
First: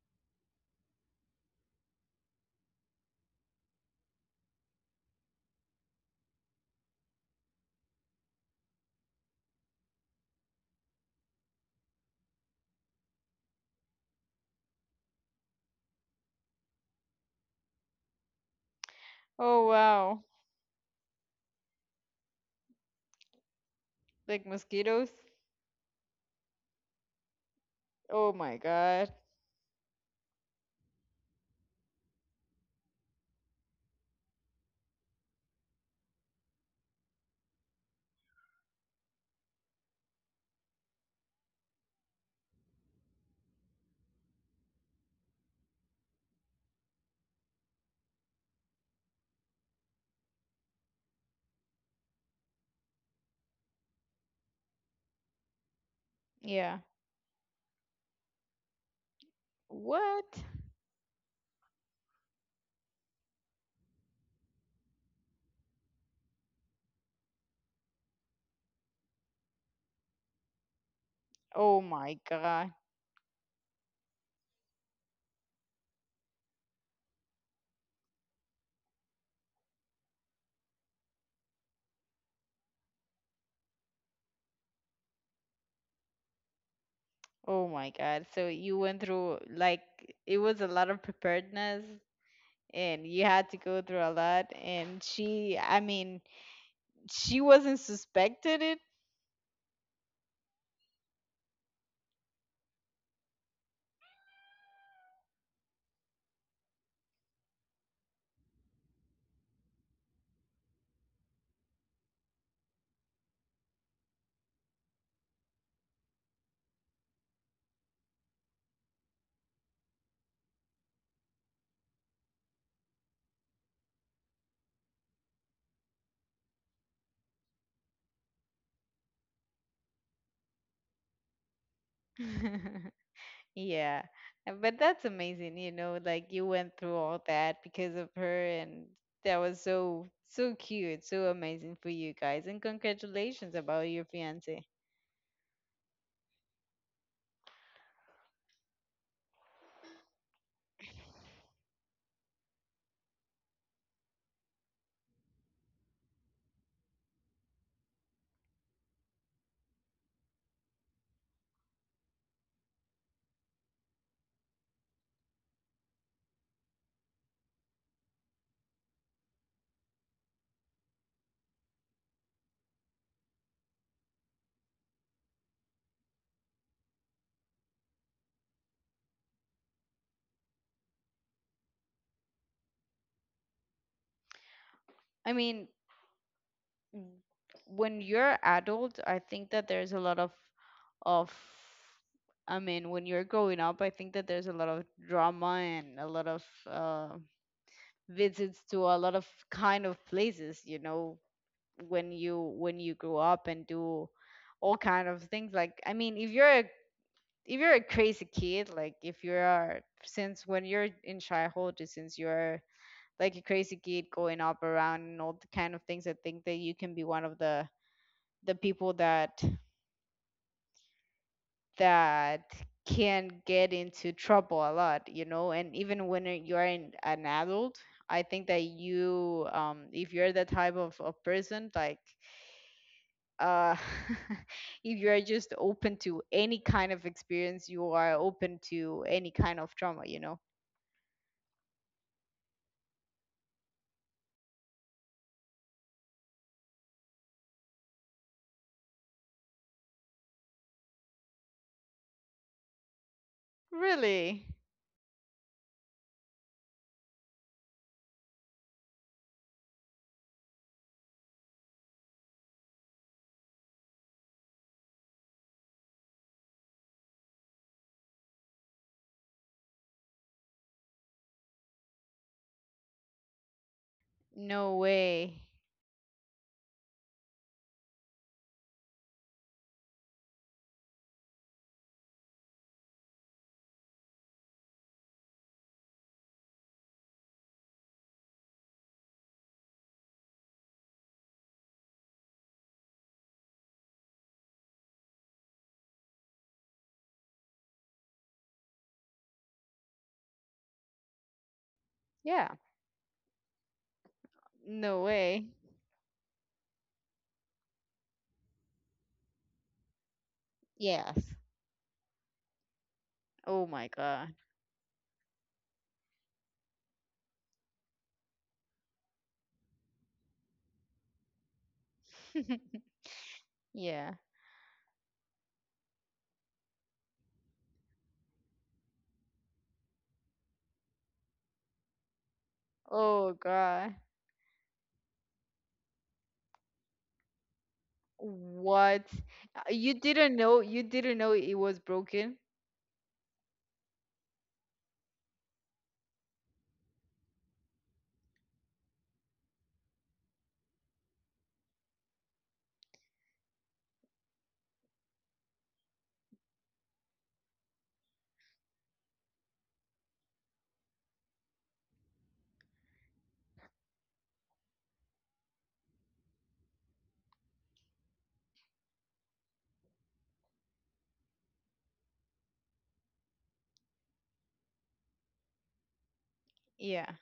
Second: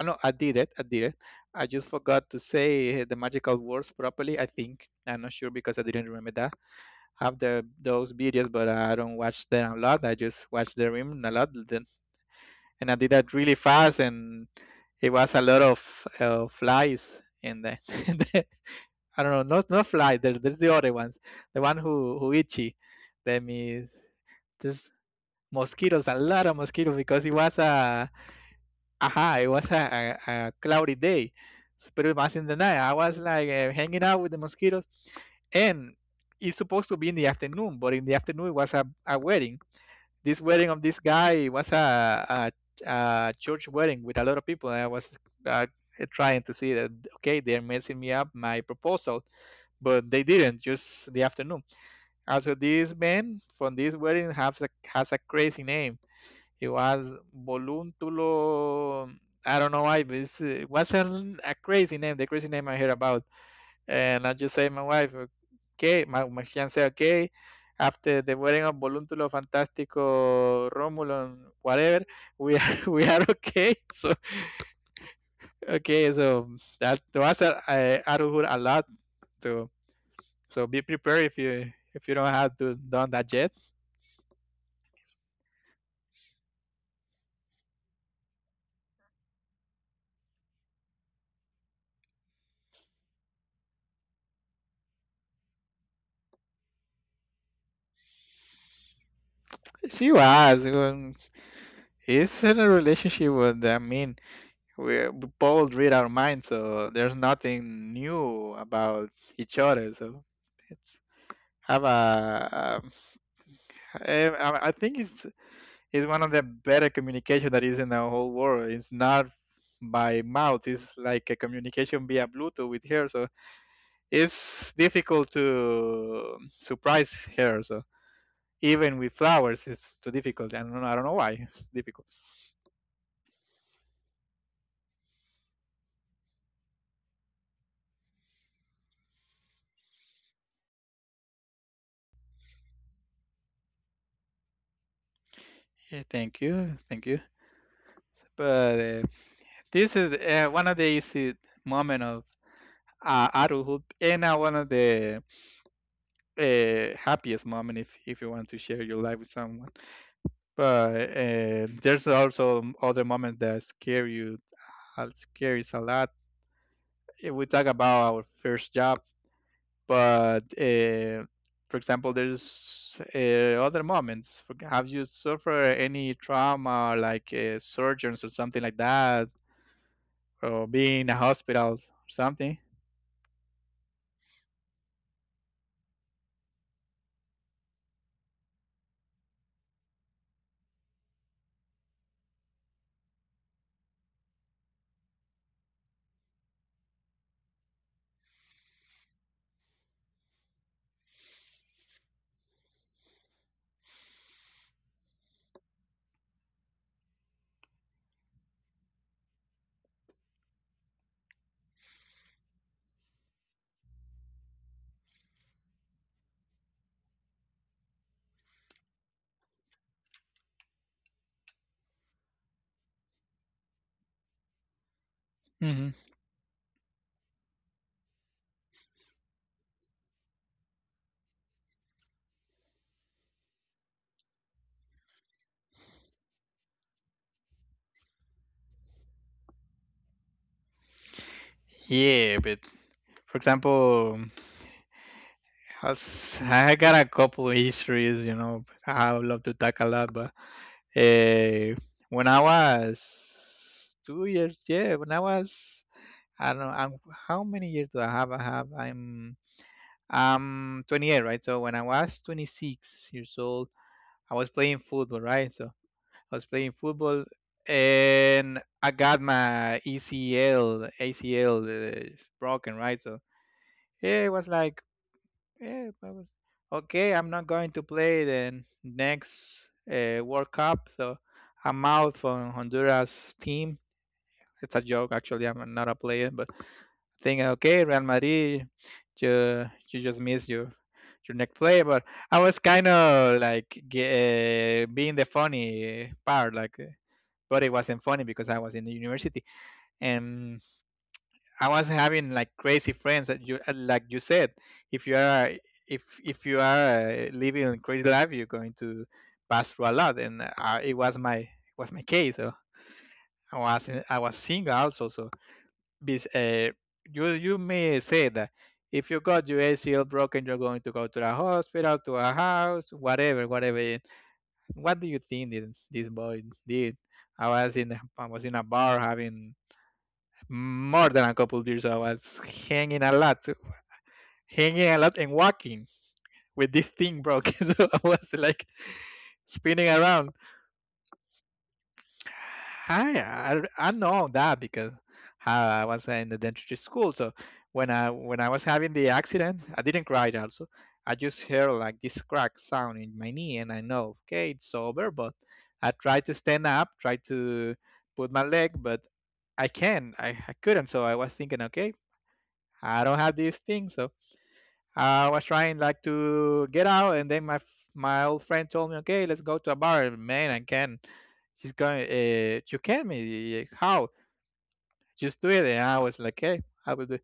Speaker 2: Oh, no, I did it. I did it. I just forgot to say the magical words properly. I think I'm not sure because I didn't remember that. I have the those videos, but I don't watch them a lot. I just watch the rim a lot. Then, and I did that really fast, and it was a lot of flies in the, in the- I don't know,
Speaker 1: Oh
Speaker 2: not flies.
Speaker 1: wow.
Speaker 2: There's the other ones. The one who itchy. That means.
Speaker 1: Like
Speaker 2: There's
Speaker 1: mosquitoes?
Speaker 2: Mosquitoes, a lot of mosquitoes, because it was a,
Speaker 1: Oh my God.
Speaker 2: aha, it was a cloudy day. So, but pretty much in the night. I was like hanging out with the mosquitoes, and it's supposed to be in the afternoon, but in the afternoon it was a wedding. This wedding of this guy was a, a church wedding with a lot of people, and I was uh, trying to see that, okay, they're messing me up my proposal, but they didn't. Just the afternoon. Also, this man from this wedding has a crazy name. He
Speaker 1: Yeah.
Speaker 2: was Voluntulo. I don't know why, but
Speaker 1: What?
Speaker 2: it's, it was a crazy name, the crazy name I heard about. And I just say my wife, okay, my fiance, okay, after the wedding of Voluntulo, Fantástico, Romulan,
Speaker 1: Oh
Speaker 2: whatever,
Speaker 1: my God.
Speaker 2: we are okay. So that was a adulthood a lot. So, so be prepared if you don't have to done that yet.
Speaker 1: Oh my God. So you went through like it was a lot of preparedness and you had to go through a lot and she I mean she wasn't suspected it.
Speaker 2: She was. It's in a relationship with, I mean, we both read our minds, so there's nothing new about each other. So it's have a, I think it's one of the better communication that is in the whole world. It's not by mouth. It's like a communication via Bluetooth with her. So it's difficult to surprise her. So even with flowers, it's too difficult. I don't know. I don't know why it's difficult.
Speaker 1: Yeah. But that's amazing, like you went through all that because of her and that was so so cute, so amazing for you guys and congratulations about your fiance.
Speaker 2: Yeah, thank you. But This is one of these moment of adulthood, and one of the happiest moment if you want to share your life with someone. But there's also other moments that scare you, scares a lot. We talk about our first job, but for example, there's other moments. Have you suffered any trauma, like surgeons or something like that, or being in a hospital or something?
Speaker 1: I mean, w- when you're adult, I think that there's a lot of I mean, when you're growing up, I think that there's a lot of drama and a lot of uh, visits to a lot of kind of places, when you grow up and do all kind of things like I mean, if you're a crazy kid, like if you're since when you're in childhood, since you're like a crazy kid going up around and all the kind of things, I think that you can be one of the people that can get into trouble a lot, and even when you're an adult, I think that you if you're the type of person like uh if you're just open to any kind of experience, you are open to any kind of trauma.
Speaker 2: Yeah, but for example, I got a couple of histories, you know, I would love to talk a lot, but uh, when I was two
Speaker 1: Really?
Speaker 2: years, yeah, when I was, I don't know, how many years do I have? I'm 28, right? So when I was 26 years old, I was playing football, right? So I was playing football and I got my ACL broken, right? So yeah, it was
Speaker 1: No
Speaker 2: like,
Speaker 1: way.
Speaker 2: yeah, okay, I'm not going to play the next World Cup, so I'm out from Honduras team. It's a joke, actually. I'm not a player, but I think okay, Real Madrid, you just missed your next play. But I was kind of like being the funny part, but it wasn't funny because I was in the university and I was having like
Speaker 1: Yeah.
Speaker 2: crazy friends that you like you said
Speaker 1: No
Speaker 2: if you
Speaker 1: way.
Speaker 2: are if you are living a crazy life you're going to pass through a lot and
Speaker 1: Yes.
Speaker 2: it was my case so
Speaker 1: Oh my
Speaker 2: I
Speaker 1: God.
Speaker 2: was single also so this, you you may say that if you got your ACL broken you're going to go to the hospital to a house whatever whatever
Speaker 1: Yeah.
Speaker 2: what do you think this, this boy did I was in a bar having more than a couple beers. So I was hanging a
Speaker 1: Oh
Speaker 2: lot so
Speaker 1: God.
Speaker 2: hanging a lot and walking with this thing broke. So I was like
Speaker 1: What?
Speaker 2: spinning
Speaker 1: You
Speaker 2: around.
Speaker 1: didn't know? You didn't know it was broken?
Speaker 2: I I know that because I was in the dentistry school. So when I was having the accident, I didn't cry. Also, I just hear like this crack sound in my knee, and I know okay it's over. But I tried to stand up, tried to put my leg, but I can I couldn't. So I was thinking, okay, I don't have this thing, so I was trying like to get out, and then my old friend told me, "Okay, let's go to a bar." Man, I can. She's going. You can me? How? Just do it. And I was like, "Okay, I will
Speaker 1: Yeah.
Speaker 2: do." it."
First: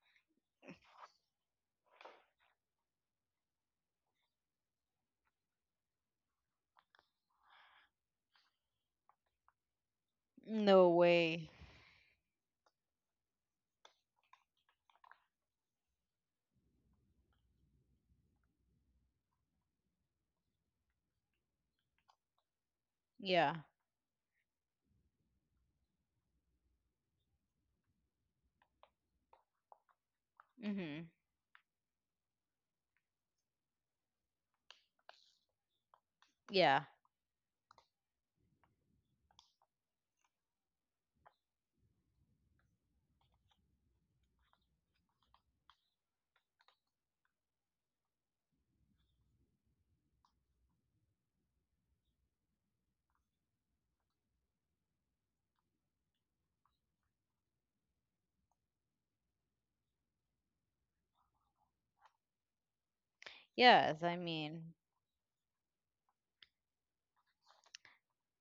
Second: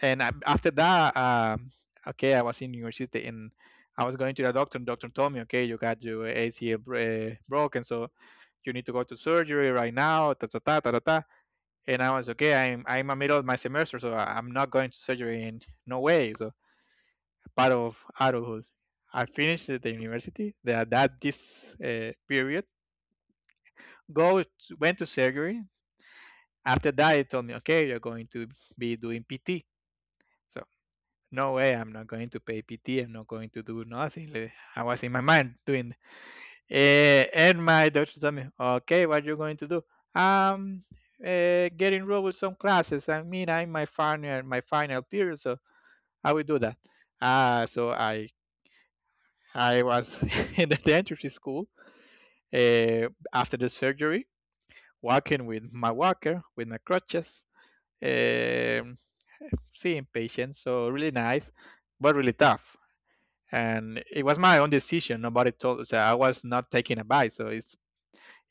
Speaker 2: And I, after that, okay, I was in university and I was going to the doctor. And doctor told me, "Okay, you got your ACL broken, so you need to go to surgery right now." Ta ta ta
Speaker 1: No
Speaker 2: ta ta. Ta."
Speaker 1: way.
Speaker 2: And I was okay. I'm in the middle of my semester, so I'm not going to surgery in no way. So part of adulthood. I finished the university that that this period.
Speaker 1: Yeah.
Speaker 2: Go to- Went to surgery. After that, they told me, okay, you're going to be doing PT. So
Speaker 1: Mhm.
Speaker 2: no way, I'm not going to pay PT. I'm not going to do nothing. Like, I was in my mind doing.
Speaker 1: Yeah.
Speaker 2: And my doctor told me, okay, what you're going to do? Um, get enrolled with some classes. I mean, I'm my final period, so I will do that. Uh, so I I was in the dentistry school uh, after the surgery, walking with my walker, with my crutches, um, seeing patients. So really nice, but really tough. And
Speaker 1: Yes,
Speaker 2: it
Speaker 1: I
Speaker 2: was my own
Speaker 1: mean,
Speaker 2: decision. Nobody told us. I was not taking advice. So it's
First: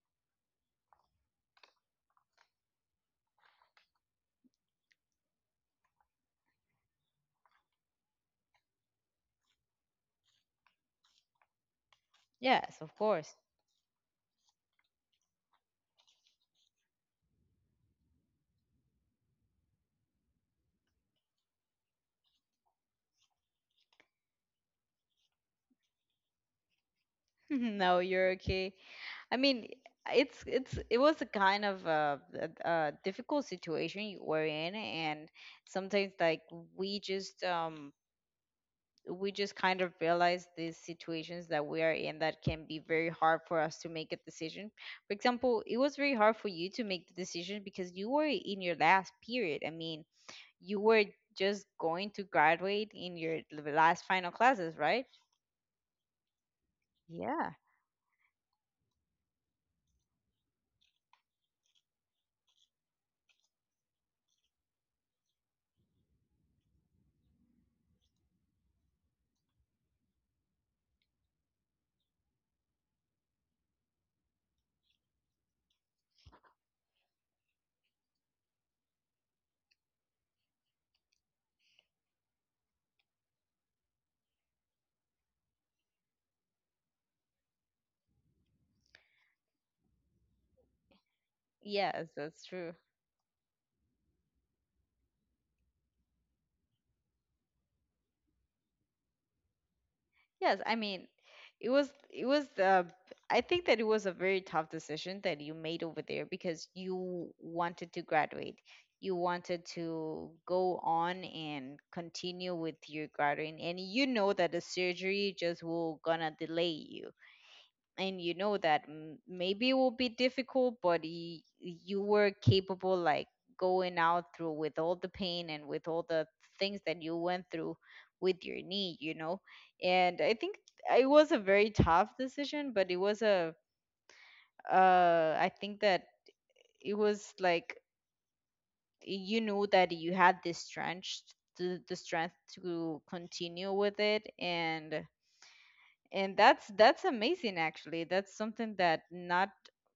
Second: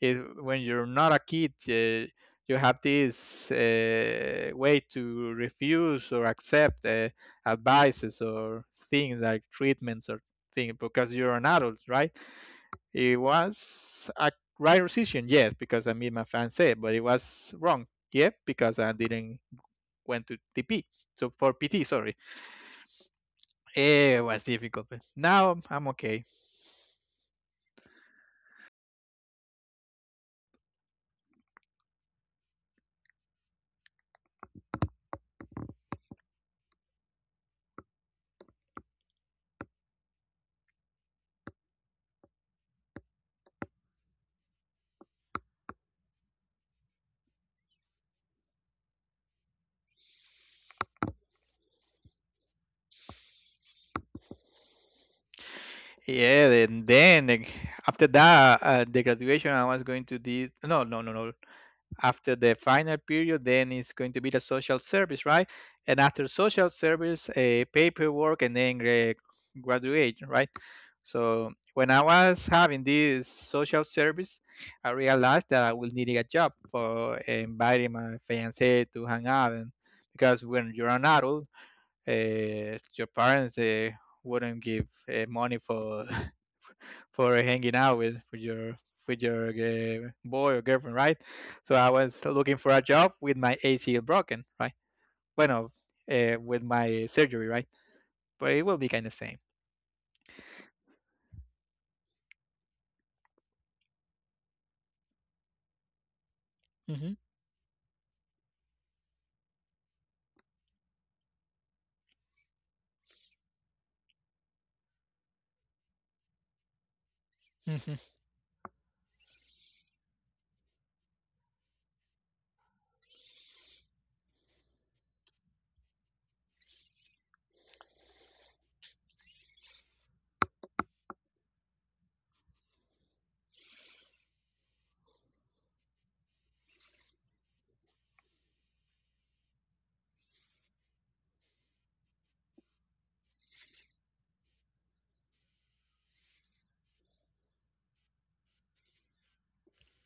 Speaker 2: it, when you're not a kid, you have this way to refuse or accept advices or things like treatments or things because you're an adult, right?
Speaker 1: yes, of
Speaker 2: It
Speaker 1: course.
Speaker 2: was a right decision, yes, because I made my fan say, but it was wrong, yeah, because I didn't went to TP. So for PT, sorry, it was difficult. But now I'm okay.
Speaker 1: No, you're okay. I mean, it was a kind of a difficult situation you were in, and sometimes like we just um we just kind of realize these situations that we are in that can be very hard for us to make a decision. For example, it was very hard for you to make the decision because you were in your last period. I mean, you were just going to graduate in your last final classes, right?
Speaker 2: Yeah, and then
Speaker 1: Yeah.
Speaker 2: after that, the graduation, I was going to do. No, no, no, no. After the final period, then it's going to be the social service, right? And after social service, paperwork, and then graduation, right? So when I was having this social service, I realized that I will need a job for inviting my fiance to hang out, and because when you're an adult, your parents wouldn't give money for for hanging out with with your boy or girlfriend, right? So I
Speaker 1: Yes,
Speaker 2: was
Speaker 1: that's
Speaker 2: looking for
Speaker 1: true.
Speaker 2: a job with my ACL broken, right? Bueno, with my surgery, right? But it will be kind of same.
Speaker 1: Yes, I mean, it was the I think that it was a very tough decision that you made over there because you wanted to graduate. You wanted to go on and continue with your graduating, and you know that the surgery just will gonna delay you,
Speaker 2: Hmm.
Speaker 1: and you know that maybe it will be difficult, but you were capable like going out through with all the pain and with all the things that you went through with your knee, and I think it was a very tough decision, but it was a I think that it was like you knew that you had this strength, the strength to continue with it, and that's amazing actually. That's something that not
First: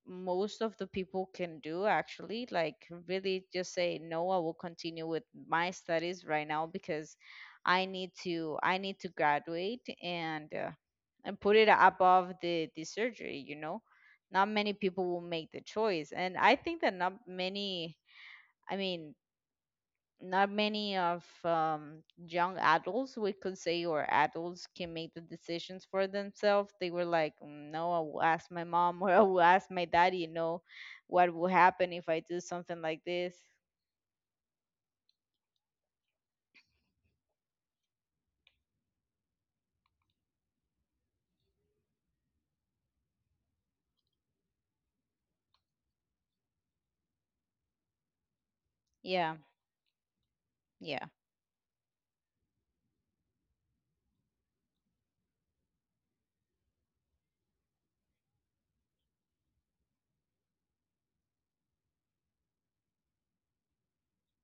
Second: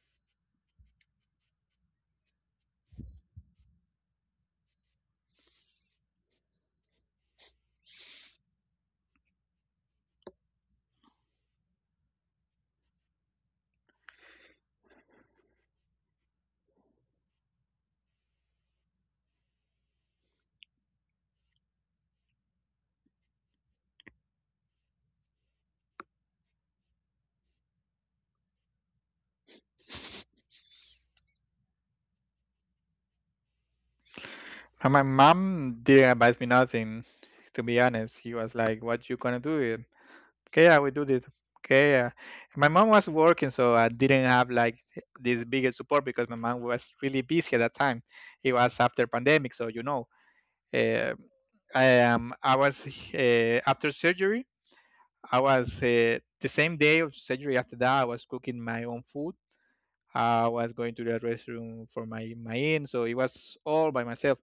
Speaker 1: most of the people can do actually, like really just say no, I will continue with my studies right now because I need to graduate, and put it above the surgery, you know. Not many people will make the choice, and I think that not many I mean not many of young adults we could say, or adults, can make the decisions for themselves. They were like, "Mm, no, I will ask my mom or I will ask my daddy, what will happen if I do something like this."
Speaker 2: And my mom didn't advise me nothing, to be honest. She was like, "What you gonna do? It? Okay, I will do this. Okay, yeah." My mom was working, so I didn't have like this biggest support because my mom was really busy at that time. It was after
Speaker 1: Yeah.
Speaker 2: pandemic, so you know,
Speaker 1: Yeah.
Speaker 2: uh, I was after surgery. I was the same day of surgery. After that, I was cooking my own food. I was going to the restroom for my my in, so it was all by myself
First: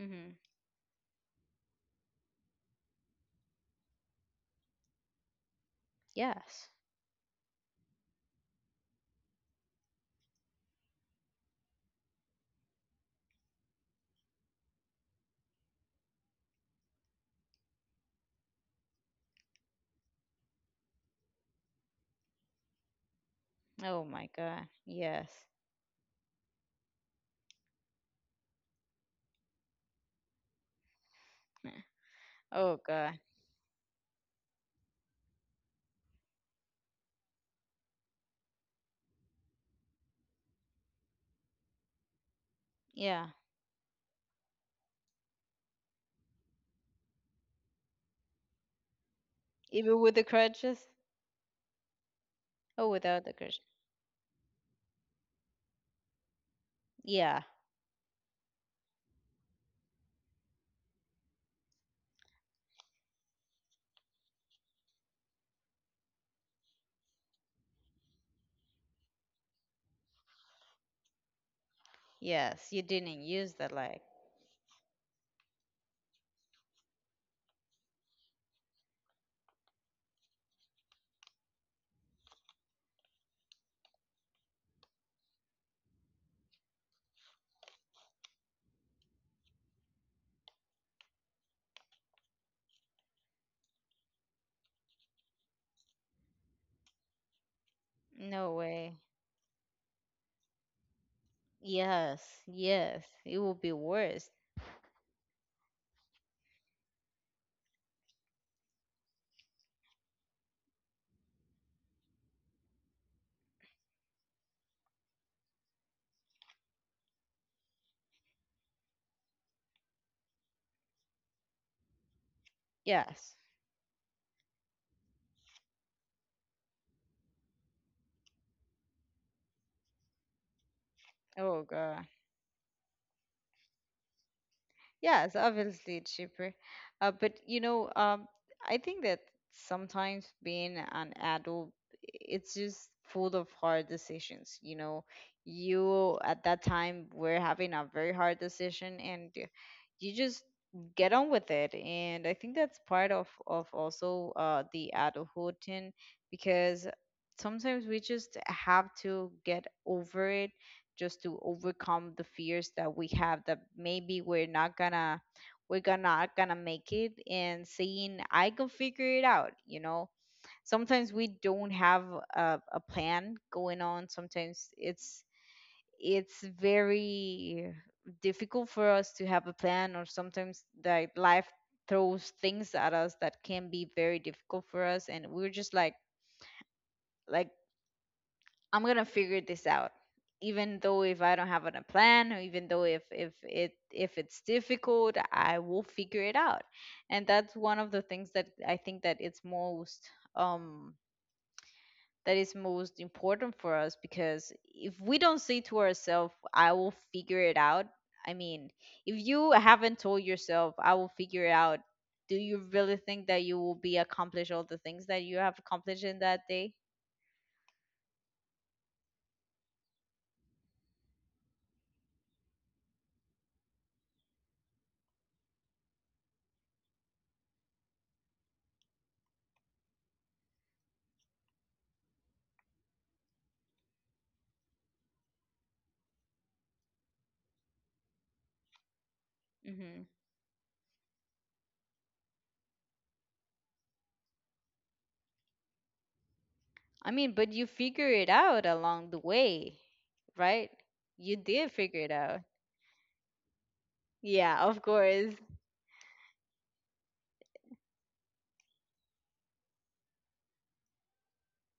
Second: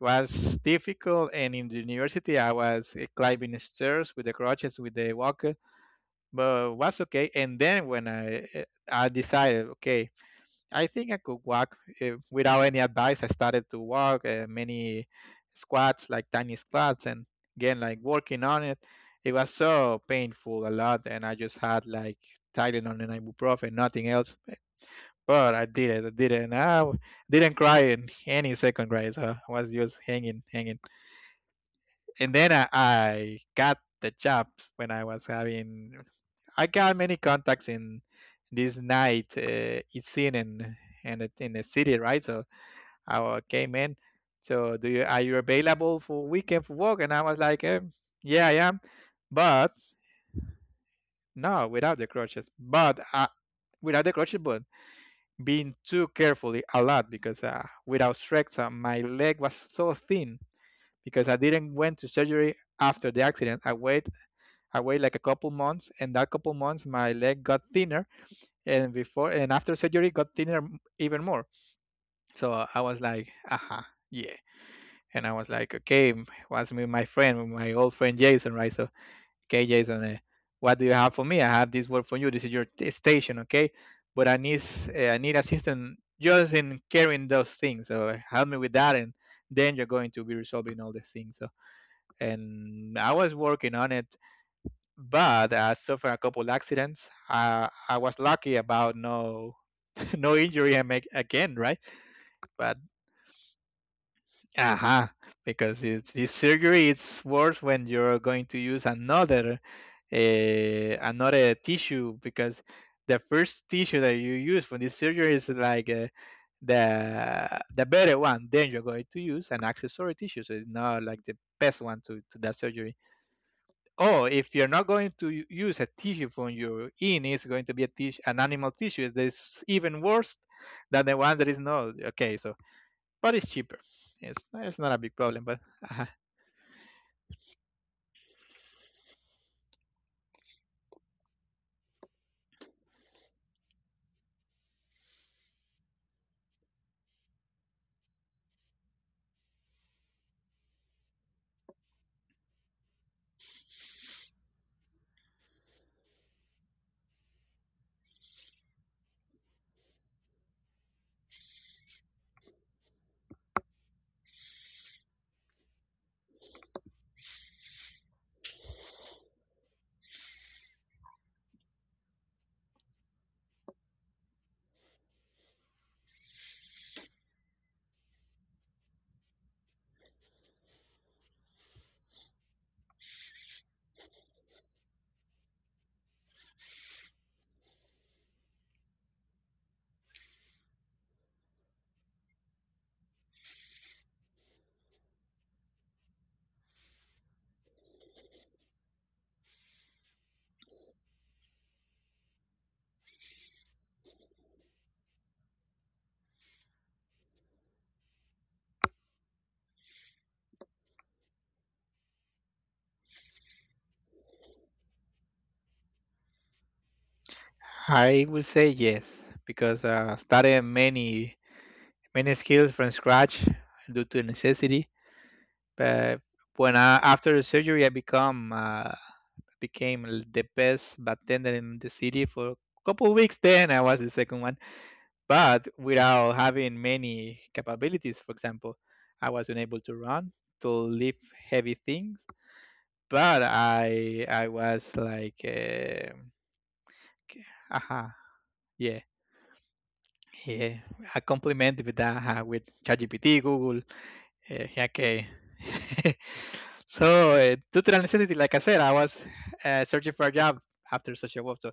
Speaker 1: Mm-hmm.
Speaker 2: difficult, and in the university I was climbing stairs with the crutches, with the walker,
Speaker 1: Yes.
Speaker 2: but was okay. And then when I decided, okay, I think I could walk without any advice. I started to walk many squats, like tiny squats, and again, like working on it. It was so painful a lot, and I just had like Tylenol and ibuprofen,
Speaker 1: Oh
Speaker 2: nothing
Speaker 1: my
Speaker 2: else.
Speaker 1: God. Yes.
Speaker 2: But I did it. I did it. And didn't cry in any second grade. So I was just hanging, hanging and then
Speaker 1: Oh God.
Speaker 2: I got the job when I was having. I got many contacts in this night it's seen in in the city, right? So
Speaker 1: Yeah.
Speaker 2: came in. So do you are you available for weekend for work? And I was like, yeah, I am, but
Speaker 1: Even with the crutches.
Speaker 2: no, without the crutches.
Speaker 1: Oh,
Speaker 2: But
Speaker 1: without the crutches.
Speaker 2: without the crutches, but being too carefully a lot
Speaker 1: Yeah.
Speaker 2: because without strength, my leg was so thin because I didn't went to surgery after the accident. I waited like a couple months, and that couple months my leg got thinner, and before and after surgery got thinner even more.
Speaker 1: Yes,
Speaker 2: So
Speaker 1: you
Speaker 2: I was
Speaker 1: didn't
Speaker 2: like,
Speaker 1: use the
Speaker 2: aha,
Speaker 1: leg.
Speaker 2: yeah. And I was like, okay, was with my friend, my old friend Jason, right? So, okay, Jason, what do you have for me? I have this work for you. This is your station, okay? But I need assistance just in carrying those things. So help me with that, and then you're going to be resolving all the things. So and I was working on it but I suffered a couple accidents. I was
Speaker 1: No
Speaker 2: lucky about
Speaker 1: way.
Speaker 2: no no injury I make again, right?
Speaker 1: Yes.
Speaker 2: But
Speaker 1: Yes, it will be worse.
Speaker 2: aha, because it's, this surgery it's worse when you're going to use another another tissue because the first tissue that you use for this surgery is like the the better one. Then you're going to use an accessory tissue, so it's not like the best one to that surgery.
Speaker 1: Yes.
Speaker 2: Oh, if you're not going to use a tissue from your in, it's going to be a tissue, an animal tissue. That's even worse than the one that is
Speaker 1: Oh
Speaker 2: not.
Speaker 1: God.
Speaker 2: Okay, so but it's cheaper. It's not a big
Speaker 1: Yes,
Speaker 2: problem, but
Speaker 1: obviously
Speaker 2: uh,
Speaker 1: it's cheaper. But I think that sometimes being an adult, it's just full of hard decisions. You at that time were having a very hard decision, and you just get on with it. And I think that's part of also the adulthood thing because sometimes we just have to get over it just to overcome the fears that we have, that maybe we're not gonna we're gonna not gonna make it, and saying I can figure it out. Sometimes we don't have a plan going on. Sometimes it's very difficult for us to have a plan, or sometimes that life throws things at us that can be very difficult for us, and we're just like like I'm gonna figure this out, even though if I don't have a plan, or even though if it's difficult, I will figure it out. And that's one of the things that I think that it's most um that is most important for us, because if we don't say to ourselves, "I will figure it out," I mean, if you haven't told yourself, "I will figure it out," do you really think that you will be accomplished all the things that you have accomplished in that day?
Speaker 2: I would say yes because started many many skills from scratch due to necessity. But when I, after the surgery, I become became the best bartender in the city for a couple of weeks. Then I was the second one, but without having many capabilities. For example, I wasn't able to
Speaker 1: Mm-hmm.
Speaker 2: run, to lift heavy things, but I was like,
Speaker 1: I mean, but you figure
Speaker 2: aha,
Speaker 1: it out
Speaker 2: yeah,
Speaker 1: along the way, right?
Speaker 2: yeah. I
Speaker 1: You did
Speaker 2: compliment with
Speaker 1: figure it
Speaker 2: that
Speaker 1: out.
Speaker 2: uh, with ChatGPT, Google,
Speaker 1: Yeah, of
Speaker 2: okay.
Speaker 1: course.
Speaker 2: So due to the necessity, like I said, I was searching for a job after social work. So,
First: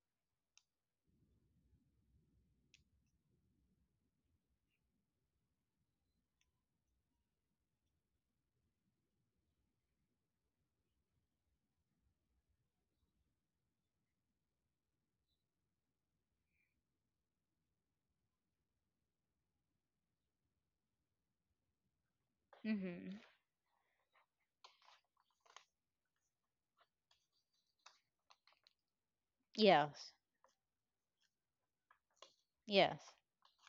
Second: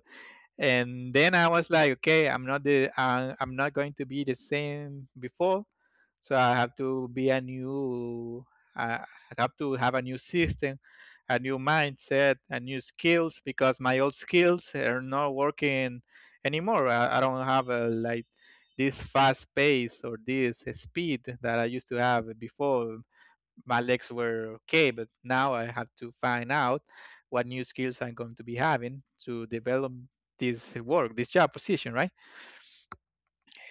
Speaker 2: and then I was like, okay, I'm not I'm not going to be the same before. So I have to be a new, I I have to have a new system, a new mindset, and new skills because my old skills are not working anymore. I don't have a, like, this fast pace or this speed that I used to have before.
Speaker 1: Mm-hmm.
Speaker 2: My legs were okay, but now I have to find out what new skills I'm going to be having to develop
Speaker 1: Yes.
Speaker 2: this work, this job position, right?
Speaker 1: Yes.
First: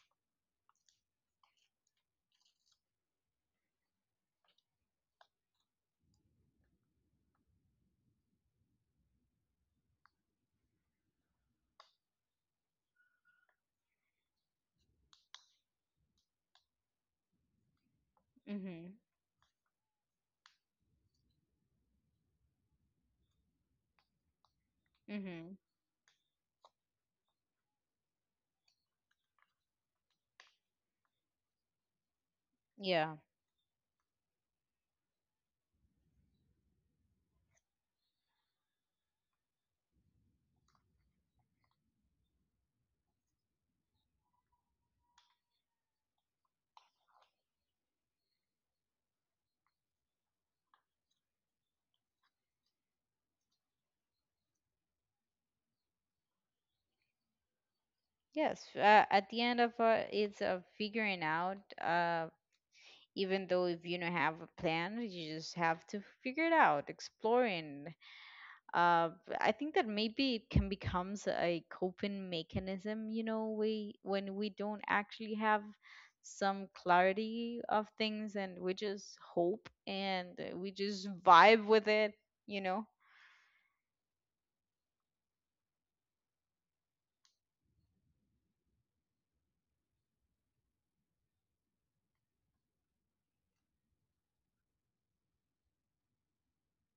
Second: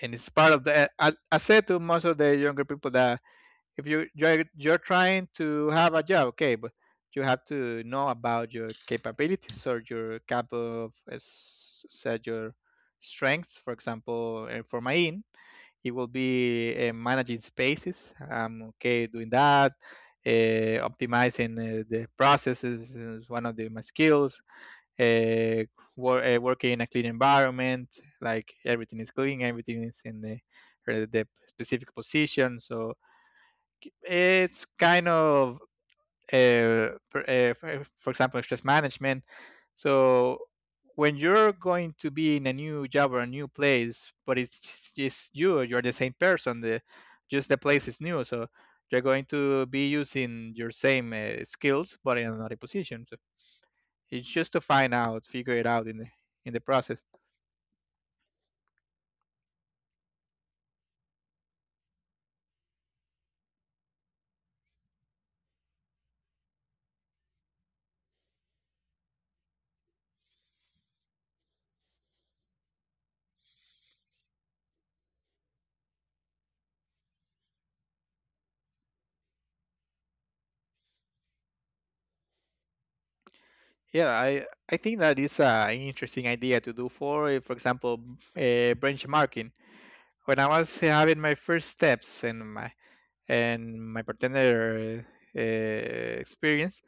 Speaker 2: And it's part of the. I said to most of the younger people that if you're trying to have a job, okay, but you have to know about your capabilities or your cap of said your strengths. For example, for my in, it will be managing spaces. I'm
Speaker 1: Mm-hmm.
Speaker 2: okay doing that. Optimizing the processes is one of my skills.
Speaker 1: Mm-hmm.
Speaker 2: uh, Working in a clean environment, like everything is clean, everything is in the specific position. So
Speaker 1: Yeah.
Speaker 2: it's kind of for, for example, stress management. So when you're going to be in a new job or a new place, but it's just you, you're the same person, the just the place is new. So you're going to be using your same skills but in another position. So it's just to find out, figure it out in the process.
Speaker 1: Yes. At the end of it's figuring out. Even though if you don't have a plan, you just have to figure it out, exploring, uh, I think that maybe it can becomes a coping mechanism. You know, we When we don't actually have some clarity of things, and we just hope and we just vibe with it. You know.
Speaker 2: Yeah, I think that is an interesting idea to do for, for example, benchmarking. When I was having my first steps and my bartender experience,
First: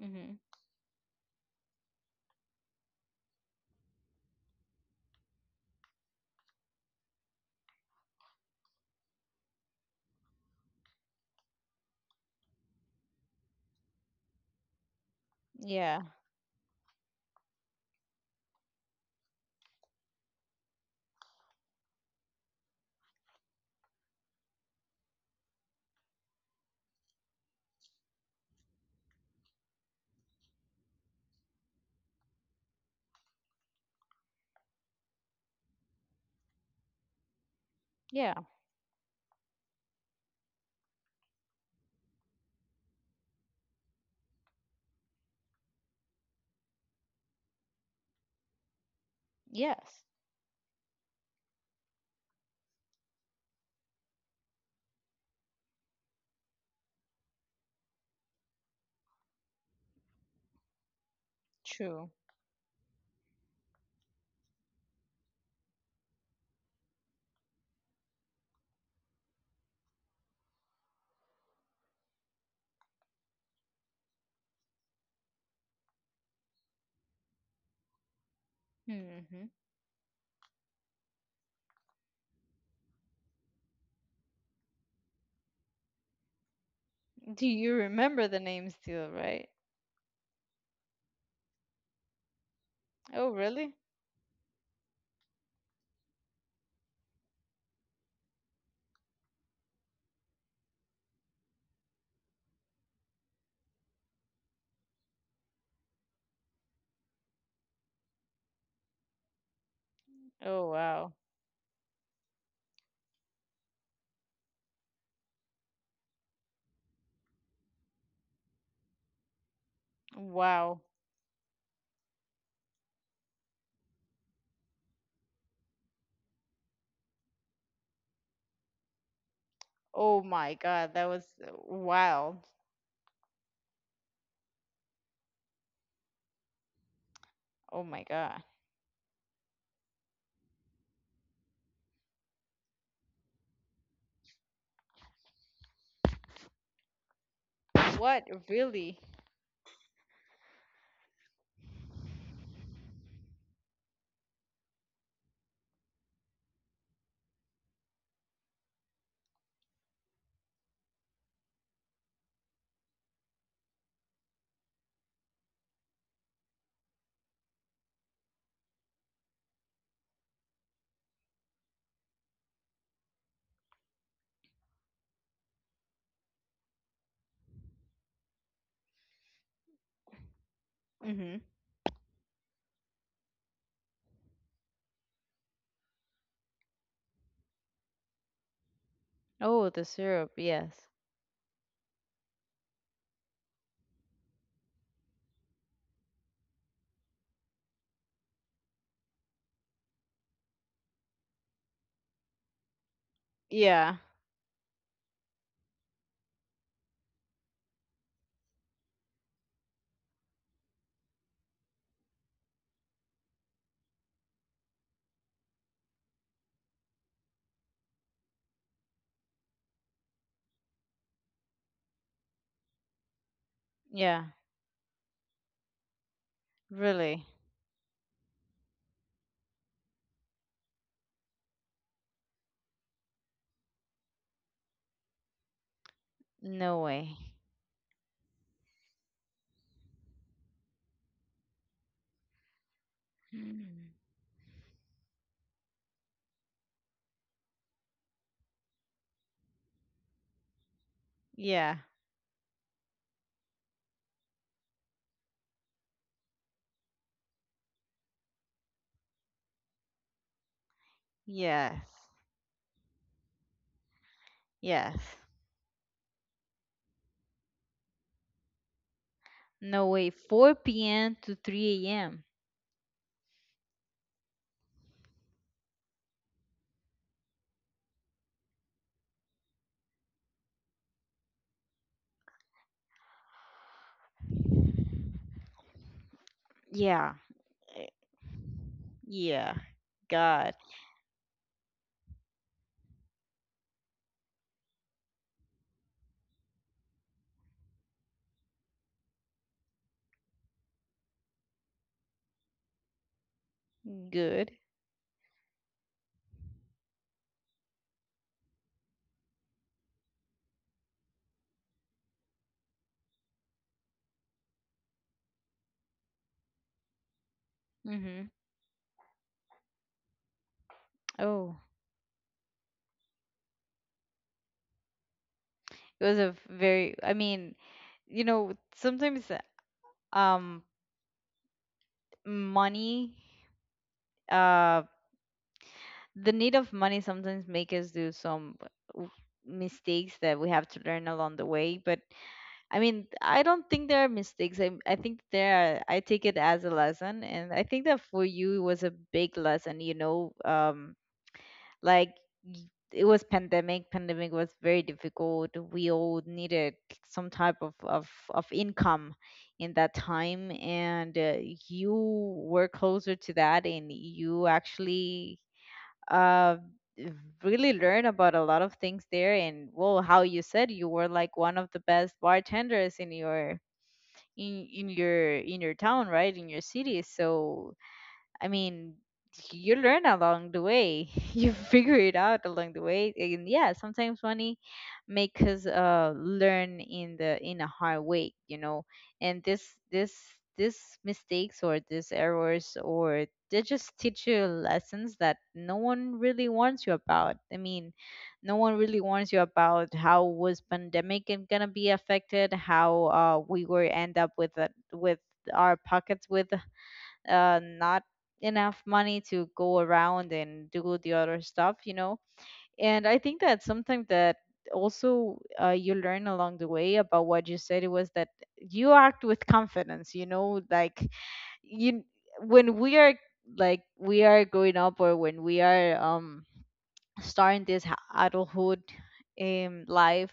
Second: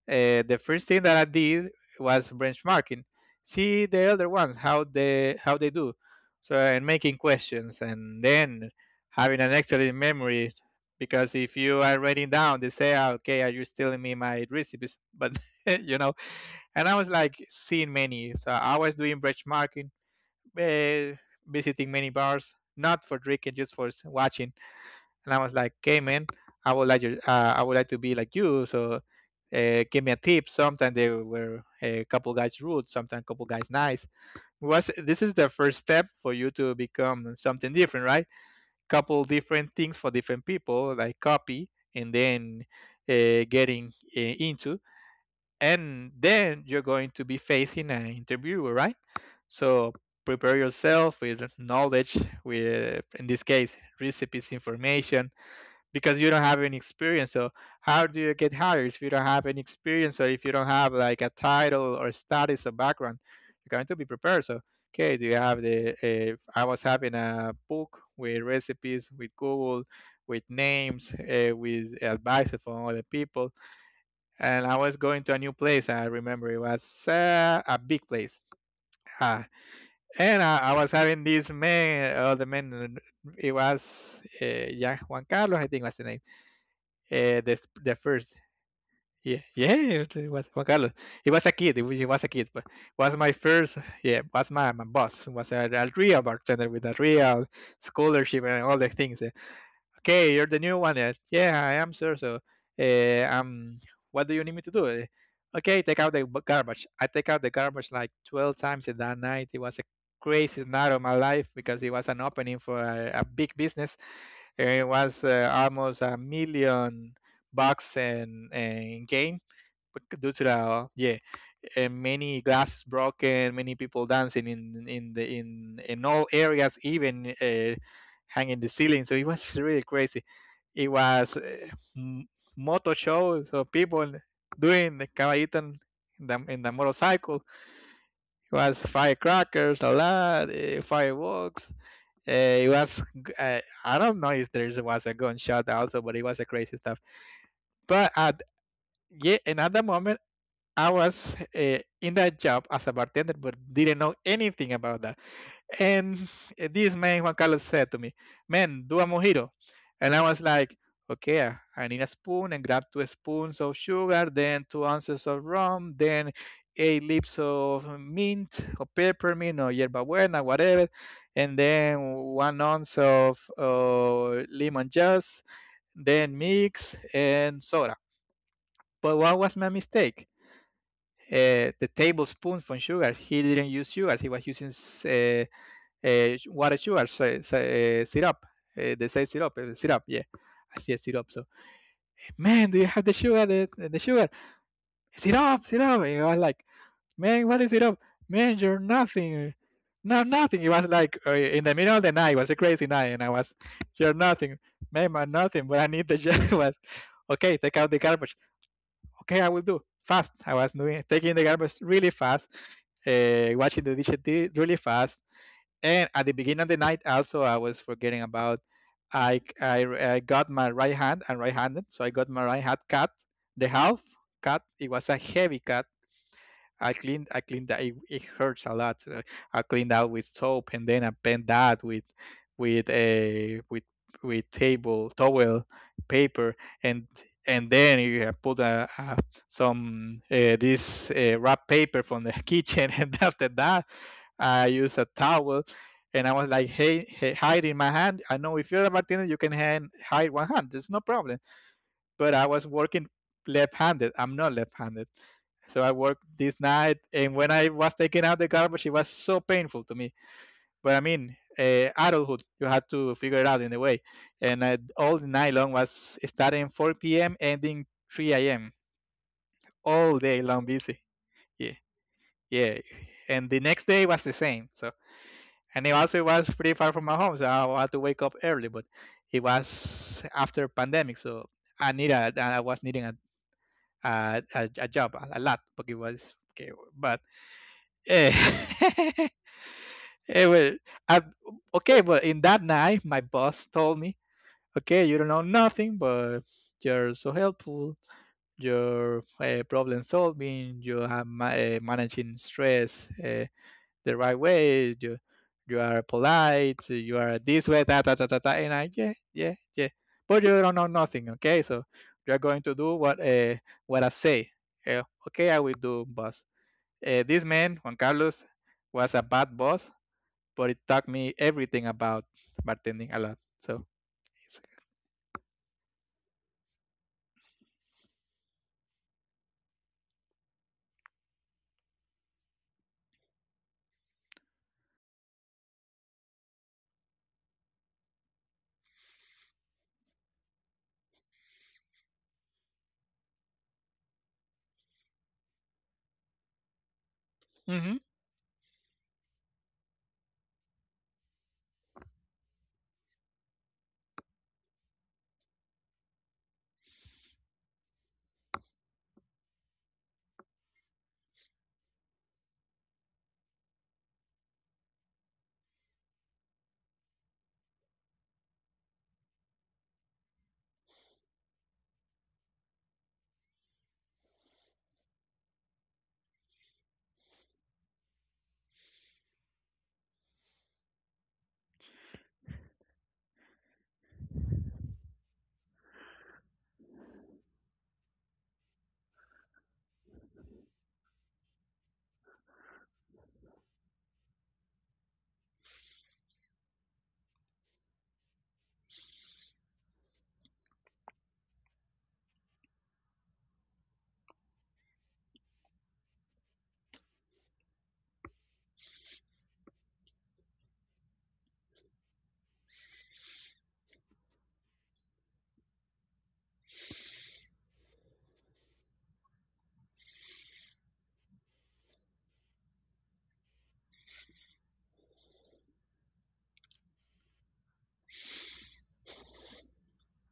Speaker 1: Hmm.
Speaker 2: the first thing that I did was benchmarking, see the other ones how they do, so and making questions, and then having an excellent memory. Because if you are writing down, they say, "Ah, okay, are you stealing me my recipes?" But you
Speaker 1: Yeah.
Speaker 2: know, and I was like seeing many, so I was doing benchmarking, uh, visiting many bars, not for drinking, just for watching. And I was like, "Hey man, I would like I would like to be like you." So give me a tip. Sometimes they were a couple guys rude, sometimes couple guys nice. Was this is the first step for you to become something different, right?
Speaker 1: Yeah.
Speaker 2: Couple different things for different people, like copy, and then getting into, and then you're going to be facing an interviewer, right? So
Speaker 1: Yes.
Speaker 2: prepare yourself with knowledge, with, in this case, recipes information, because you don't have any experience. So how do you get hired if you don't have any experience, or if you don't have like a title or
Speaker 1: True.
Speaker 2: status or background? You're going to be prepared. So okay, do you have the? I was having a book with recipes, with Google, with names, with advice from other people, and I was going to a new place. I remember it was a big place. Uh,
Speaker 1: Hmm.
Speaker 2: I was having this man, the man, it was yeah, Juan Carlos, I think was the name.
Speaker 1: Do you
Speaker 2: The
Speaker 1: remember
Speaker 2: first,
Speaker 1: the name still?
Speaker 2: yeah,
Speaker 1: Right.
Speaker 2: yeah, it was Juan Carlos. He was a kid. He was a kid, but was my
Speaker 1: Oh,
Speaker 2: first,
Speaker 1: really?
Speaker 2: yeah, was my boss. Was a real bartender with a real scholarship and all the things. Okay, you're the new one. Yes? Yeah, I am, sir. So, uh, um, what do you need me to do? Okay, take out the garbage. I take out the garbage like 12 times in that night. It was a crazy
Speaker 1: Oh,
Speaker 2: night of my
Speaker 1: wow.
Speaker 2: life because it was an opening for a big business. And it was almost 1 million bucks in gain, but due to
Speaker 1: Wow.
Speaker 2: the, yeah, many glasses broken, many people dancing in the in all areas, even hanging the ceiling. So it was really crazy.
Speaker 1: Oh my
Speaker 2: It
Speaker 1: God, that was
Speaker 2: was m-
Speaker 1: wild.
Speaker 2: moto show, so people doing the caballito in the motorcycle.
Speaker 1: Oh my God.
Speaker 2: It was firecrackers a lot, fireworks. Uh, it was I don't know if there was a gunshot also, but it was a crazy stuff. But
Speaker 1: What,
Speaker 2: at
Speaker 1: really?
Speaker 2: Yeah, another moment I was in that job as a bartender, but didn't know anything about that. And this man, Juan Carlos, said to me, "Man, do a mojito." And I was like, okay, I need a spoon and grab two spoons of sugar, then 2 ounces of rum, then 8 leaves of mint or peppermint or yerba buena, whatever, and then 1 ounce of lemon juice, then mix and soda. But what was my mistake?
Speaker 1: Hmm.
Speaker 2: The tablespoon from sugar. He didn't use sugar. He was using water sugar syrup. They say syrup,
Speaker 1: Oh, the
Speaker 2: syrup, yeah.
Speaker 1: syrup,
Speaker 2: I
Speaker 1: yes.
Speaker 2: said syrup. So, man, do you have the sugar? The sugar? Syrup, syrup. And I was like, man, what is syrup? Man, you're nothing. No, nothing. It was like in the middle of the night. It was a crazy night, and I was,
Speaker 1: Yeah.
Speaker 2: you're nothing. Man, I'm nothing. But I need the job. Was, okay, take out the garbage. Okay, I will do fast. I was doing taking the garbage really fast, watching the dishes really fast. And at the beginning of the night, also I was forgetting about I I, I got my right hand and right-handed, so I got my right hand cut, the half
Speaker 1: Yeah.
Speaker 2: cut. It was a heavy cut.
Speaker 1: Really.
Speaker 2: I cleaned that. It hurts a lot. So I cleaned out with soap, and then I bent that with a with table towel paper,
Speaker 1: No
Speaker 2: and
Speaker 1: way.
Speaker 2: and then you have put a some this wrap paper from the kitchen, and after that
Speaker 1: Mm.
Speaker 2: I used a towel, and I was like, hey, hey, hide in my hand. I know if you're a bartender, you can hand, hide one hand. There's no problem.
Speaker 1: Yeah.
Speaker 2: But I was working left-handed. I'm not left-handed. So I worked this night, and when I was taking out the garbage, it was so painful to me. But I mean,
Speaker 1: Yes.
Speaker 2: adulthood, you had to figure it out in a way. And I,
Speaker 1: Yes.
Speaker 2: all the night long was starting 4 p.m., ending 3 a.m.
Speaker 1: No way.
Speaker 2: All day long,
Speaker 1: 4
Speaker 2: busy.
Speaker 1: p.m. to
Speaker 2: Yeah,
Speaker 1: 3 a.m.
Speaker 2: yeah. And the next day was the same. So, and it also was pretty far from my home, so I had to wake up early. But it was after pandemic, so I needed I was needing a job a lot, but it was okay.
Speaker 1: Yeah.
Speaker 2: But
Speaker 1: eh,
Speaker 2: eh,
Speaker 1: Yeah.
Speaker 2: it
Speaker 1: God.
Speaker 2: was I, okay. But in that night, my boss told me, "Okay, you don't know nothing, but you're so helpful. You're problem solving. You are managing stress the right
Speaker 1: Good.
Speaker 2: way. You are polite. You are this way. Da da da da da. And I yeah yeah yeah. But you don't know nothing. Okay, so you are going to do what I say." Yeah, okay, I will do, boss. This man Juan
Speaker 1: Mm-hmm.
Speaker 2: Carlos was a bad boss, but it taught me
Speaker 1: Oh,
Speaker 2: everything about bartending a lot. So.
Speaker 1: it was a very, I mean, sometimes um money uh the need of money sometimes make us do some w- mistakes that we have to learn along the way, but I mean, I don't think there are mistakes. I think there are, I take it as a lesson. And I think
Speaker 2: Mm-hmm.
Speaker 1: that for you, it was a big lesson, like y- it was pandemic. Pandemic was very difficult. We all needed some type of income in that time. And you were closer to that and you actually, uh, really learn about a lot of things there, and well, how you said, you were like one of the best bartenders in your in your town, right? In your city. So I mean, you learn along the way. You figure it out along the way. And yeah, sometimes money make us learn in the in a hard way. And this this mistakes or these errors or they just teach you lessons that no one really warns you about. I mean, no one really warns you about how was pandemic and gonna be affected, how we were end up with a, with our pockets with not enough money to go around and do the other stuff, you know. And I think that something that also you learn along the way about what you said it was that you act with confidence, you know, like you when we are like we are growing up or when we are starting this adulthood life,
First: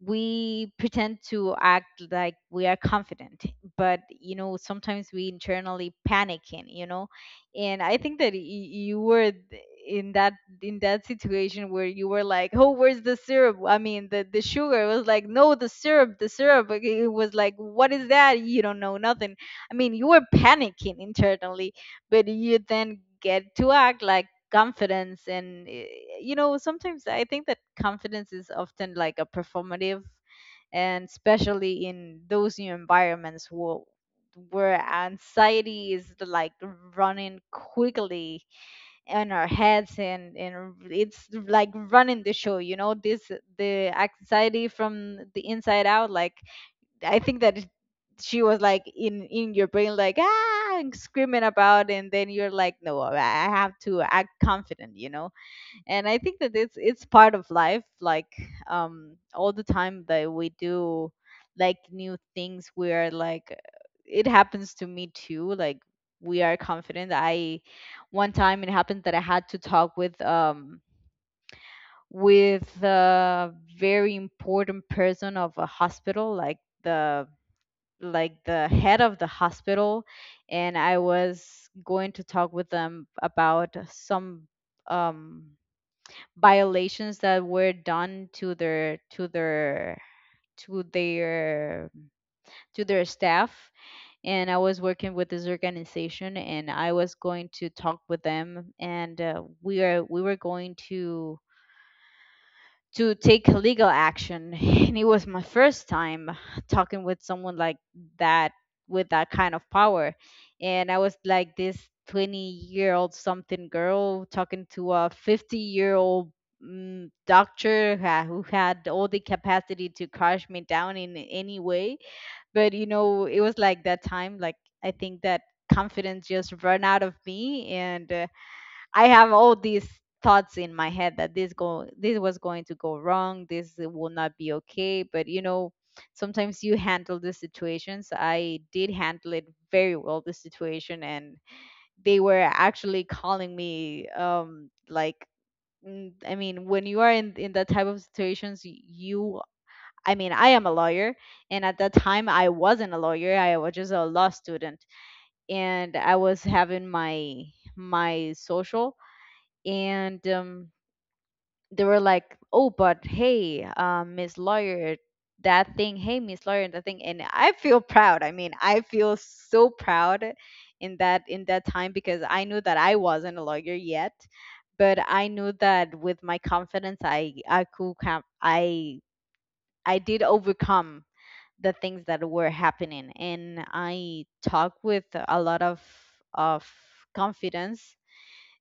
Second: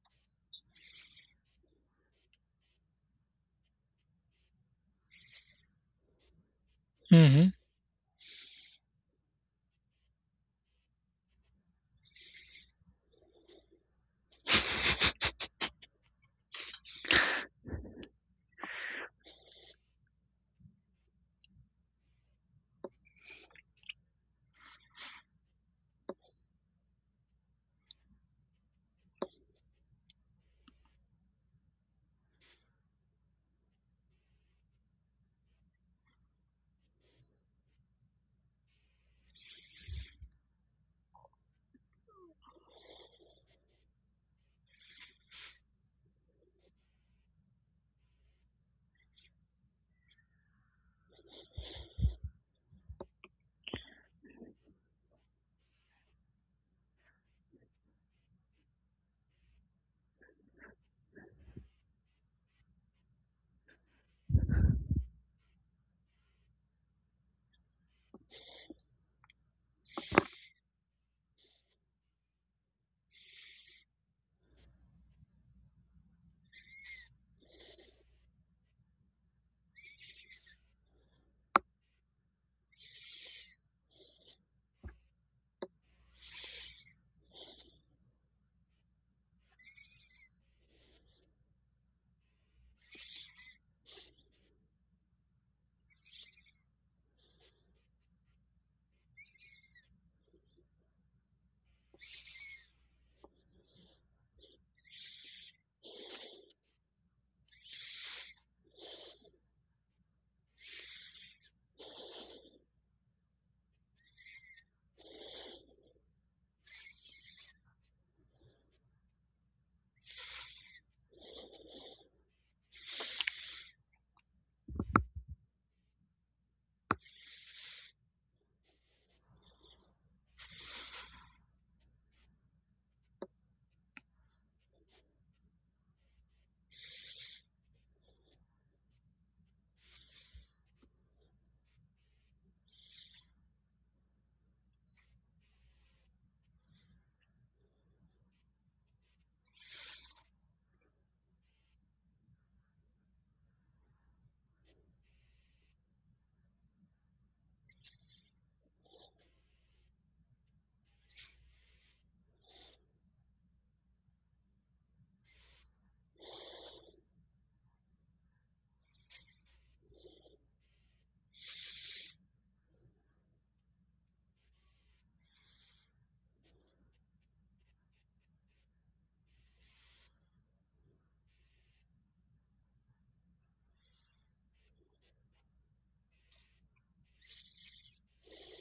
Speaker 1: we pretend to act like we are confident, but you know sometimes we internally panicking, you know.
Speaker 2: Mm-hmm.
Speaker 1: And I think that you were in that in that situation where you were like, oh, where's the syrup, I mean the sugar. It was like, no, the syrup, the syrup. Like, it was like, what is that? You don't know nothing. I mean, you were panicking internally, but you then get to act like confidence. And you know, sometimes I think that confidence is often like a performative, and especially in those new environments where anxiety is like running quickly in our heads, and it's like running the show, you know. This, the anxiety from the inside out, like, I think that she was like in your brain, like, ah, and screaming about. And then you're like, no, I have to act confident, you know. And I think that it's part of life. Like, all the time that we do like new things, we are like, it happens to me too. Like, we are confident. I one time it happened that I had to talk with a very important person of a hospital, like the head of the hospital. And I was going to talk with them about some um violations that were done to their to their to their staff. And I was working with this organization, and I was going to talk with them. And we were going to take legal action and it was my first time talking with someone like that, with that kind of power. And I was like this 20-year-old something girl talking to a 50-year old, doctor who who had all the capacity to crush me down in any way. But you know, it was like that time, like, I think that confidence just ran out of me. And I have all these thoughts in my head that this was going to go wrong, this will not be okay. But you know, sometimes you handle the situations. I did handle it very well, the situation. And they were actually calling me like, I mean, when you are in that type of situations, you, I mean, I am a lawyer, and at that time I wasn't a lawyer. I was just a law student, and I was having my my social. And they were like, "Oh, but hey, Miss Lawyer, that thing. Hey, Miss Lawyer, that thing." And I feel proud. I mean, I feel so proud in that time, because I knew that I wasn't a lawyer yet, but I knew that with my confidence, I could come. I did overcome the things that were happening, and I talked with a lot of confidence.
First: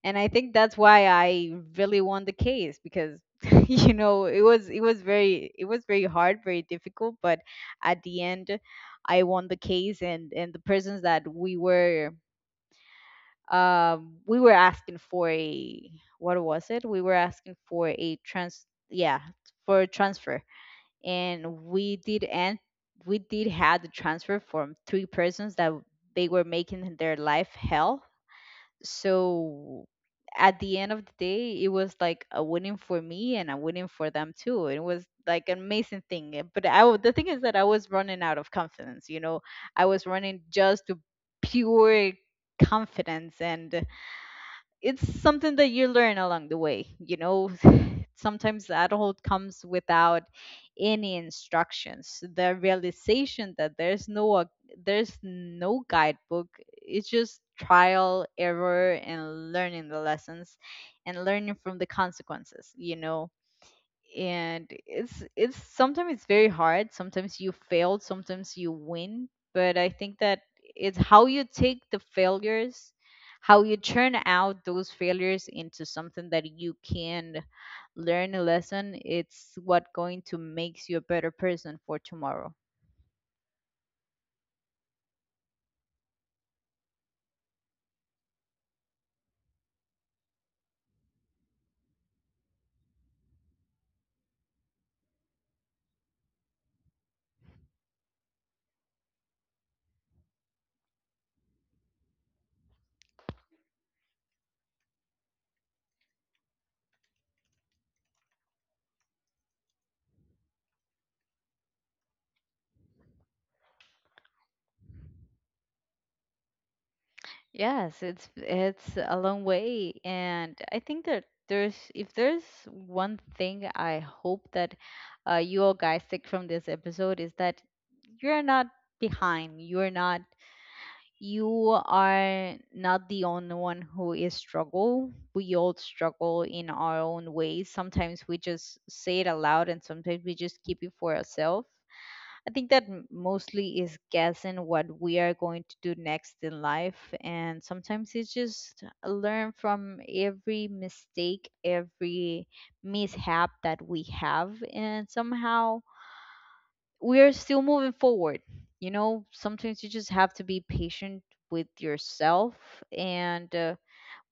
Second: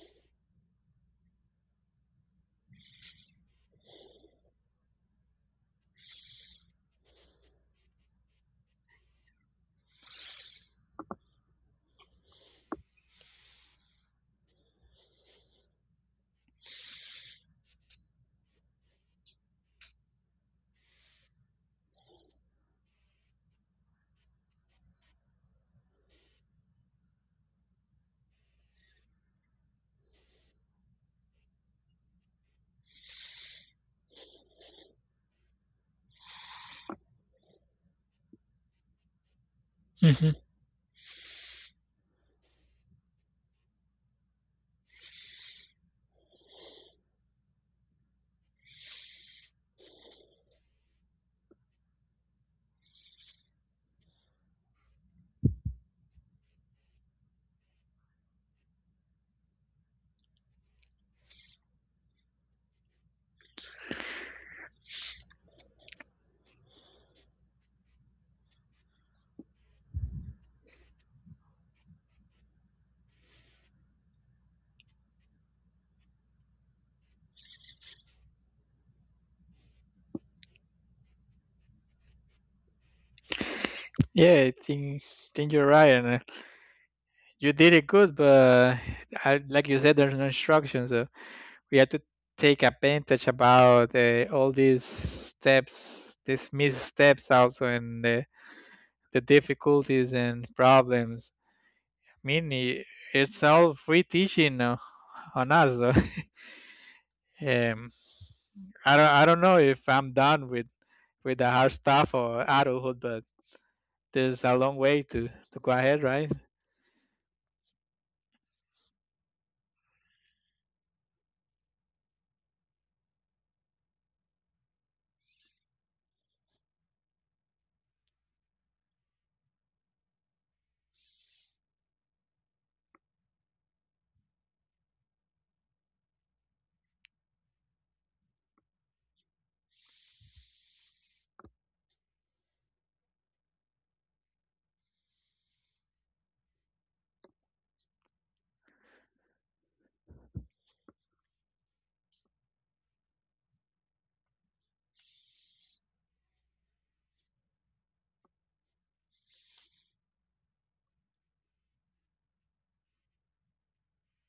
Speaker 1: And I think that's why I really won the case, because you know, it was it was very hard, very difficult. But at the end, I won the case. And the persons that we were asking for a, what was it? We were asking for a trans yeah, for a transfer. And we did, and we did have the transfer from three persons that they were making their life hell. So at the end of the day, it was like a winning for me and a winning for them too. It was like an amazing thing. But the thing is that I was running out of confidence, you know. I was
Speaker 2: Mm-hmm.
Speaker 1: running just to pure confidence. And it's something that you learn along the way, you know. Sometimes the adulthood comes without any instructions, the realization that there's there's no guidebook. It's just trial, error, and learning the lessons and learning from the consequences, you know. And it's sometimes it's very hard. Sometimes you fail, sometimes you win. But I think that it's how you take the failures, how you turn out those failures into something that you can learn a lesson. It's what going to makes you a better person for tomorrow.
Speaker 2: Yeah, I think you're right, and you did it good. But I, like you said, there's no instructions. So we have to take advantage about all these steps, these missteps also, and the difficulties and problems. I mean, i- it's all free teaching on us, though. um, I don't know if I'm done with the hard stuff or adulthood, but there's a long way to go ahead, right?
Speaker 1: Yes, it's a long way. And I think that there's, if there's one thing I hope that you all guys take from this episode, is that you're not behind. You're not. You are not the only one who is struggle. We all struggle in our own ways. Sometimes we just say it aloud, and sometimes we just keep it for ourselves. I think that mostly is guessing what we are going to do next in life. And sometimes it's just learn from every mistake, every mishap that we have. And somehow we are still moving forward. You know, sometimes you just have to be patient with yourself. And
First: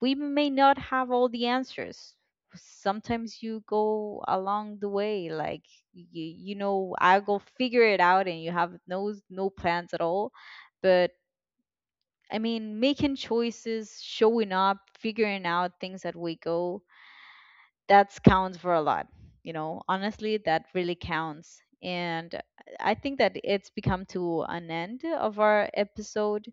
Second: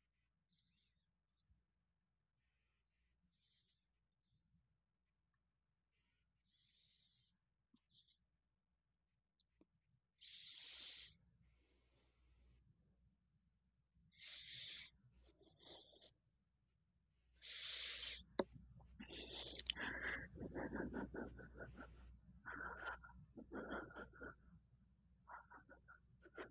Speaker 1: we may not have all the answers. Sometimes you go along the way, like you know, I go figure it out, and you have no plans at all. But I mean, making choices, showing up, figuring out things that we go, that counts for a lot. You know, honestly, that really counts. And I think that it's become to an end of our episode.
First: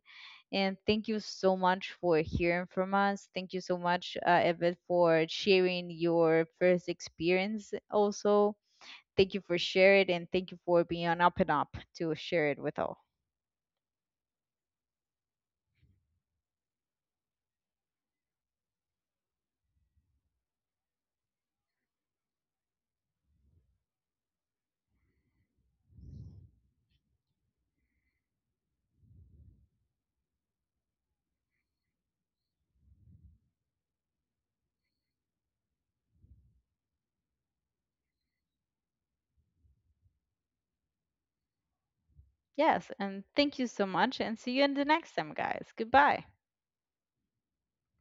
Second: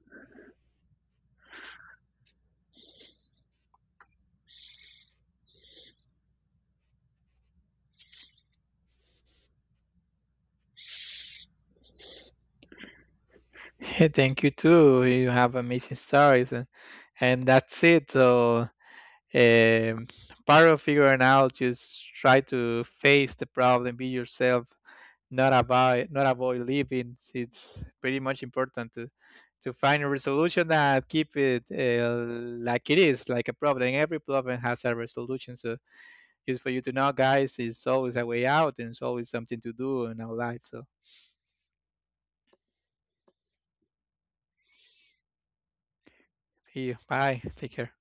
Speaker 1: And thank you so much for hearing from us. Thank you so much, Evan, for sharing your first experience. Also, thank you for sharing it, and thank you for being on up and up to share it with all.
Speaker 2: Hey, thank you too. You have amazing stories, and that's it. So, Um part of figuring out, just try to face the problem, be yourself, not avoid living. It's pretty much important to find a resolution that keep it like it is, like a problem. Every problem has a resolution. So, just for you to know, guys, it's always a way out, and it's always something to do in our life. So
Speaker 1: Yes, and thank you so much, and see you in the next time, guys. Goodbye.
Speaker 2: see you. Bye. Take care.